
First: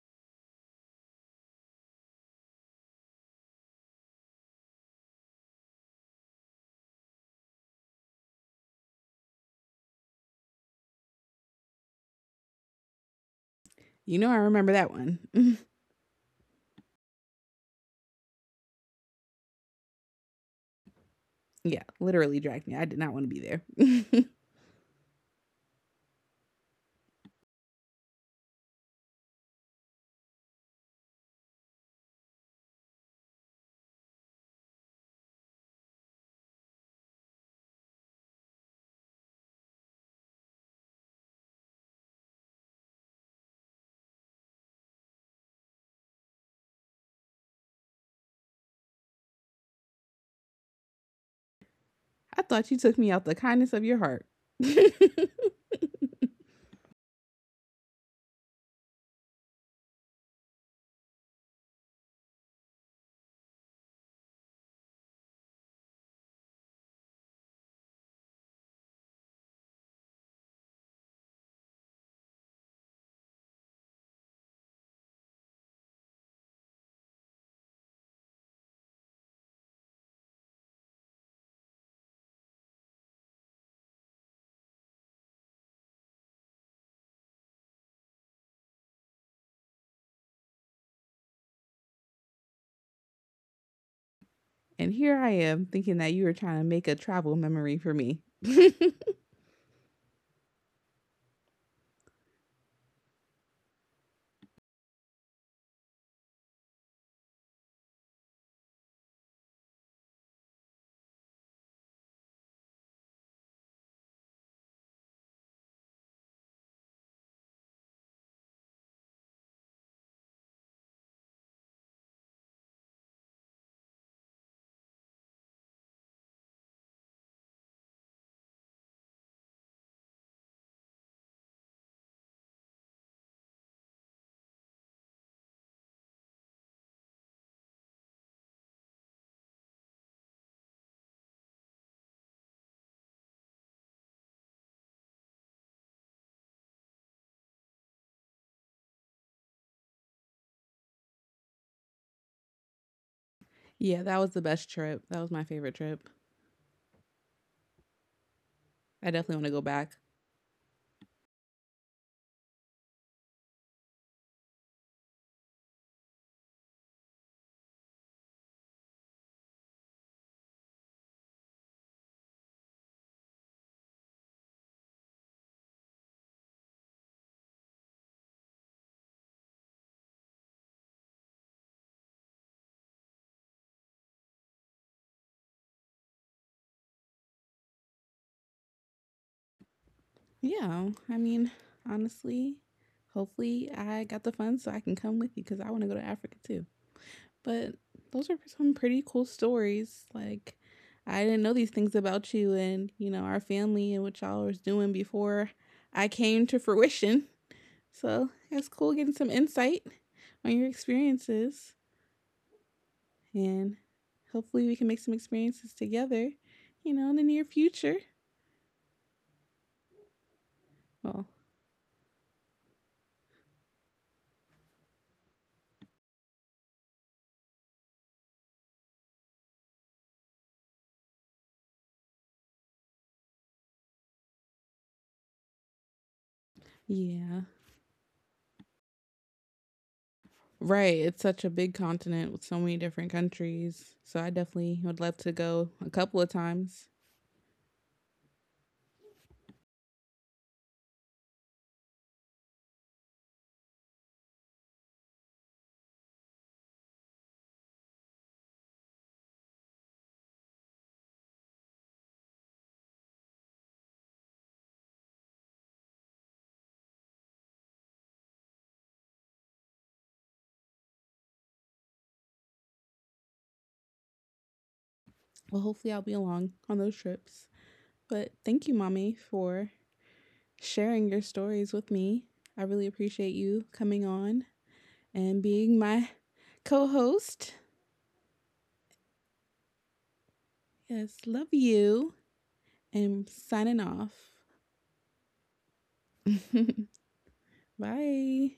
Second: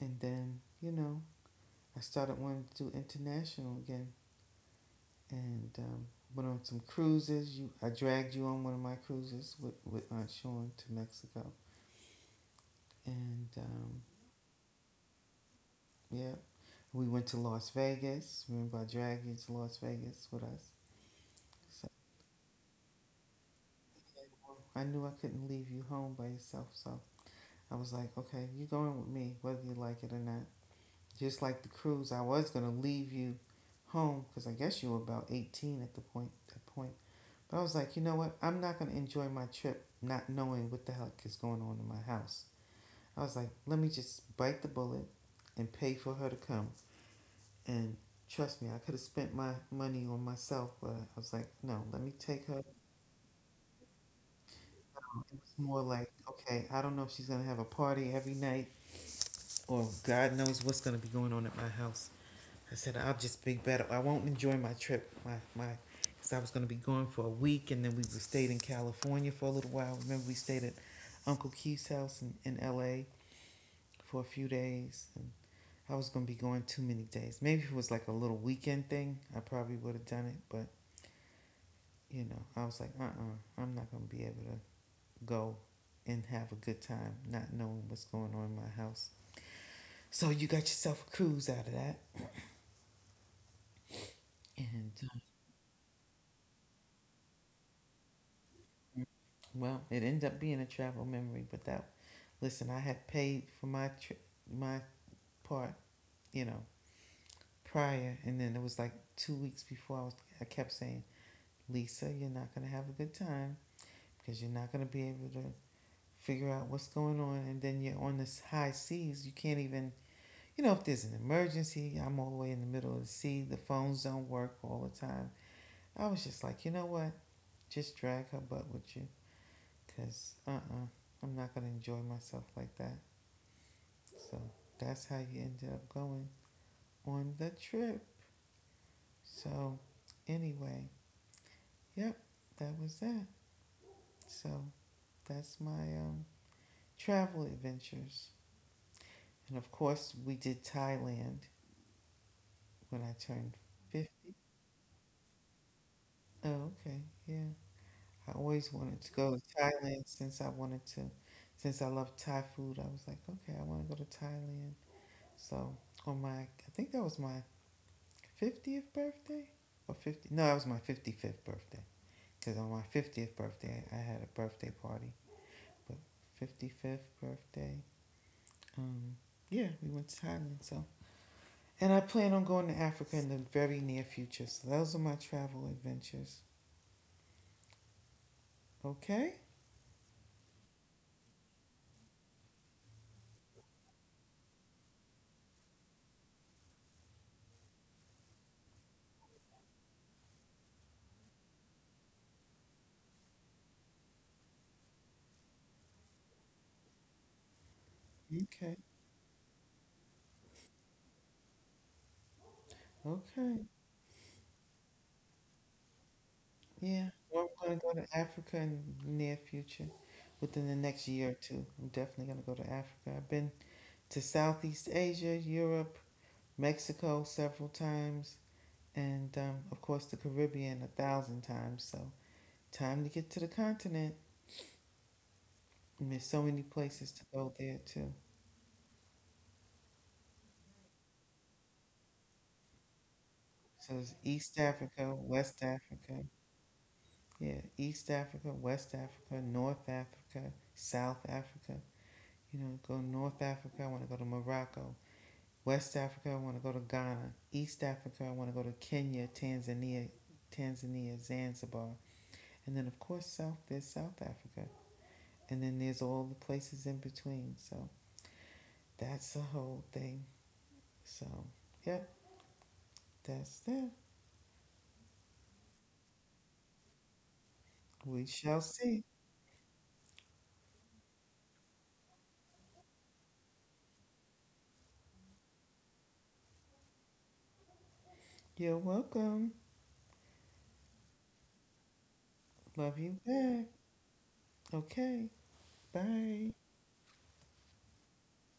[SPEAKER 2] And then, you know, I started wanting to do international again and went on some cruises. You, I dragged you on one of my cruises with Aunt Shawn to Mexico. And
[SPEAKER 1] You know, I remember that one.
[SPEAKER 2] yeah, we went to Las Vegas. Remember, I dragged you to Las Vegas with us.
[SPEAKER 1] Yeah,
[SPEAKER 2] So
[SPEAKER 1] literally dragged me. I did not want to be there.
[SPEAKER 2] I knew I couldn't leave you home by yourself. So I was like, okay, you're going with me, whether you like it or not. Just like the cruise, I was gonna leave you home because I guess you were about 18 at the point. That point, but I was like, you know what? I'm not gonna enjoy my trip not knowing what the heck is going on in my house. I was like, let me just bite the bullet and pay for her to come. And trust me, I could have spent my money on myself, but I was like, no, let me
[SPEAKER 1] I
[SPEAKER 2] take her.
[SPEAKER 1] thought you took me out the kindness of your heart.
[SPEAKER 2] It was more like, okay, I don't know if she's gonna have a party every night or God knows what's gonna be going on at my house. I said I'll just be better. I won't enjoy my trip. Because I was going to be going for a week, and then we stayed in California for a little while. Remember, we stayed at Uncle Keith's house in L.A. for a few days. And I was going to be going too many days. Maybe if it was like a little weekend thing, I probably would have done it. But you know, I was like, I am not going to be able to go and have a good time, not knowing what's going on in my house. So you got yourself a cruise out of that, and.
[SPEAKER 1] And here I am thinking that you were trying to make a travel memory for me.
[SPEAKER 2] Well, it ended up being a travel memory, but that, listen, I had paid for my my part, you know, prior, and then it was like 2 weeks before I was, I kept saying, Lisa, you're not gonna have a good time because you're not gonna be able to figure out what's going on, and then you're on this high seas, you can't even, you know, if there's an emergency, I'm all the way in the middle of the sea, the phones don't work all the time. I was just like, you know what, just drag her butt with you, cause I'm not gonna enjoy myself like that. So that's how you ended up going on the trip. So anyway, yep, that was that. So that's my travel adventures. And of course, we did Thailand when I turned
[SPEAKER 1] Yeah, that
[SPEAKER 2] 50.
[SPEAKER 1] was the best trip. That was my favorite trip.
[SPEAKER 2] Oh, okay. Yeah. I always wanted to
[SPEAKER 1] I
[SPEAKER 2] go
[SPEAKER 1] definitely
[SPEAKER 2] to
[SPEAKER 1] want to go back.
[SPEAKER 2] Thailand since I love Thai food. I was like, okay, I want to go to Thailand. So I think that was my 50th birthday or 50, no, that was my 55th birthday. Because on my 50th birthday, I had a birthday party. But 55th birthday, um, yeah, we went to Thailand. So, and I plan on going to Africa in the very near future. So those are my travel adventures. Okay,
[SPEAKER 1] Yeah, I mean, honestly, hopefully I got the funds so I can come with you because I want to go to Africa too. But those are some pretty cool stories. Like, I didn't know these things about you and, you know, our family and what y'all was doing before I came to fruition. So it's
[SPEAKER 2] okay,
[SPEAKER 1] cool getting some insight on your experiences.
[SPEAKER 2] okay.
[SPEAKER 1] And hopefully we can make some experiences together, you
[SPEAKER 2] Yeah,
[SPEAKER 1] know, in the near
[SPEAKER 2] well, I'm gonna go
[SPEAKER 1] future.
[SPEAKER 2] to Africa in the near future, within the next
[SPEAKER 1] Well,
[SPEAKER 2] year or two. I'm definitely gonna go to Africa. I've been to Southeast Asia, Europe, Mexico several times, and of course the Caribbean a thousand times. So time to get to the continent. And there's so many places to
[SPEAKER 1] yeah.
[SPEAKER 2] go there too.
[SPEAKER 1] Right. It's such a big continent with so many different countries.
[SPEAKER 2] So there's
[SPEAKER 1] So I
[SPEAKER 2] East
[SPEAKER 1] definitely would love
[SPEAKER 2] Africa,
[SPEAKER 1] to
[SPEAKER 2] West
[SPEAKER 1] go a couple
[SPEAKER 2] Africa.
[SPEAKER 1] of times.
[SPEAKER 2] Yeah, East Africa, West Africa, North Africa, South Africa. You know, go North Africa, I want to go to Morocco. West Africa, I want to go to Ghana. East Africa, I want to go to Kenya, Tanzania, Zanzibar. And then of course South there's South Africa. And then there's all the places in between. So that's the whole thing. So, yep, that's that.
[SPEAKER 1] Well, hopefully I'll be along on those trips.
[SPEAKER 2] We
[SPEAKER 1] But
[SPEAKER 2] shall
[SPEAKER 1] thank you,
[SPEAKER 2] see.
[SPEAKER 1] Mommy, for sharing your stories with me. I really appreciate you coming on and being my co host.
[SPEAKER 2] You're welcome.
[SPEAKER 1] Yes, love you.
[SPEAKER 2] Love you
[SPEAKER 1] And
[SPEAKER 2] back.
[SPEAKER 1] signing off.
[SPEAKER 2] Okay. Bye.
[SPEAKER 1] Bye.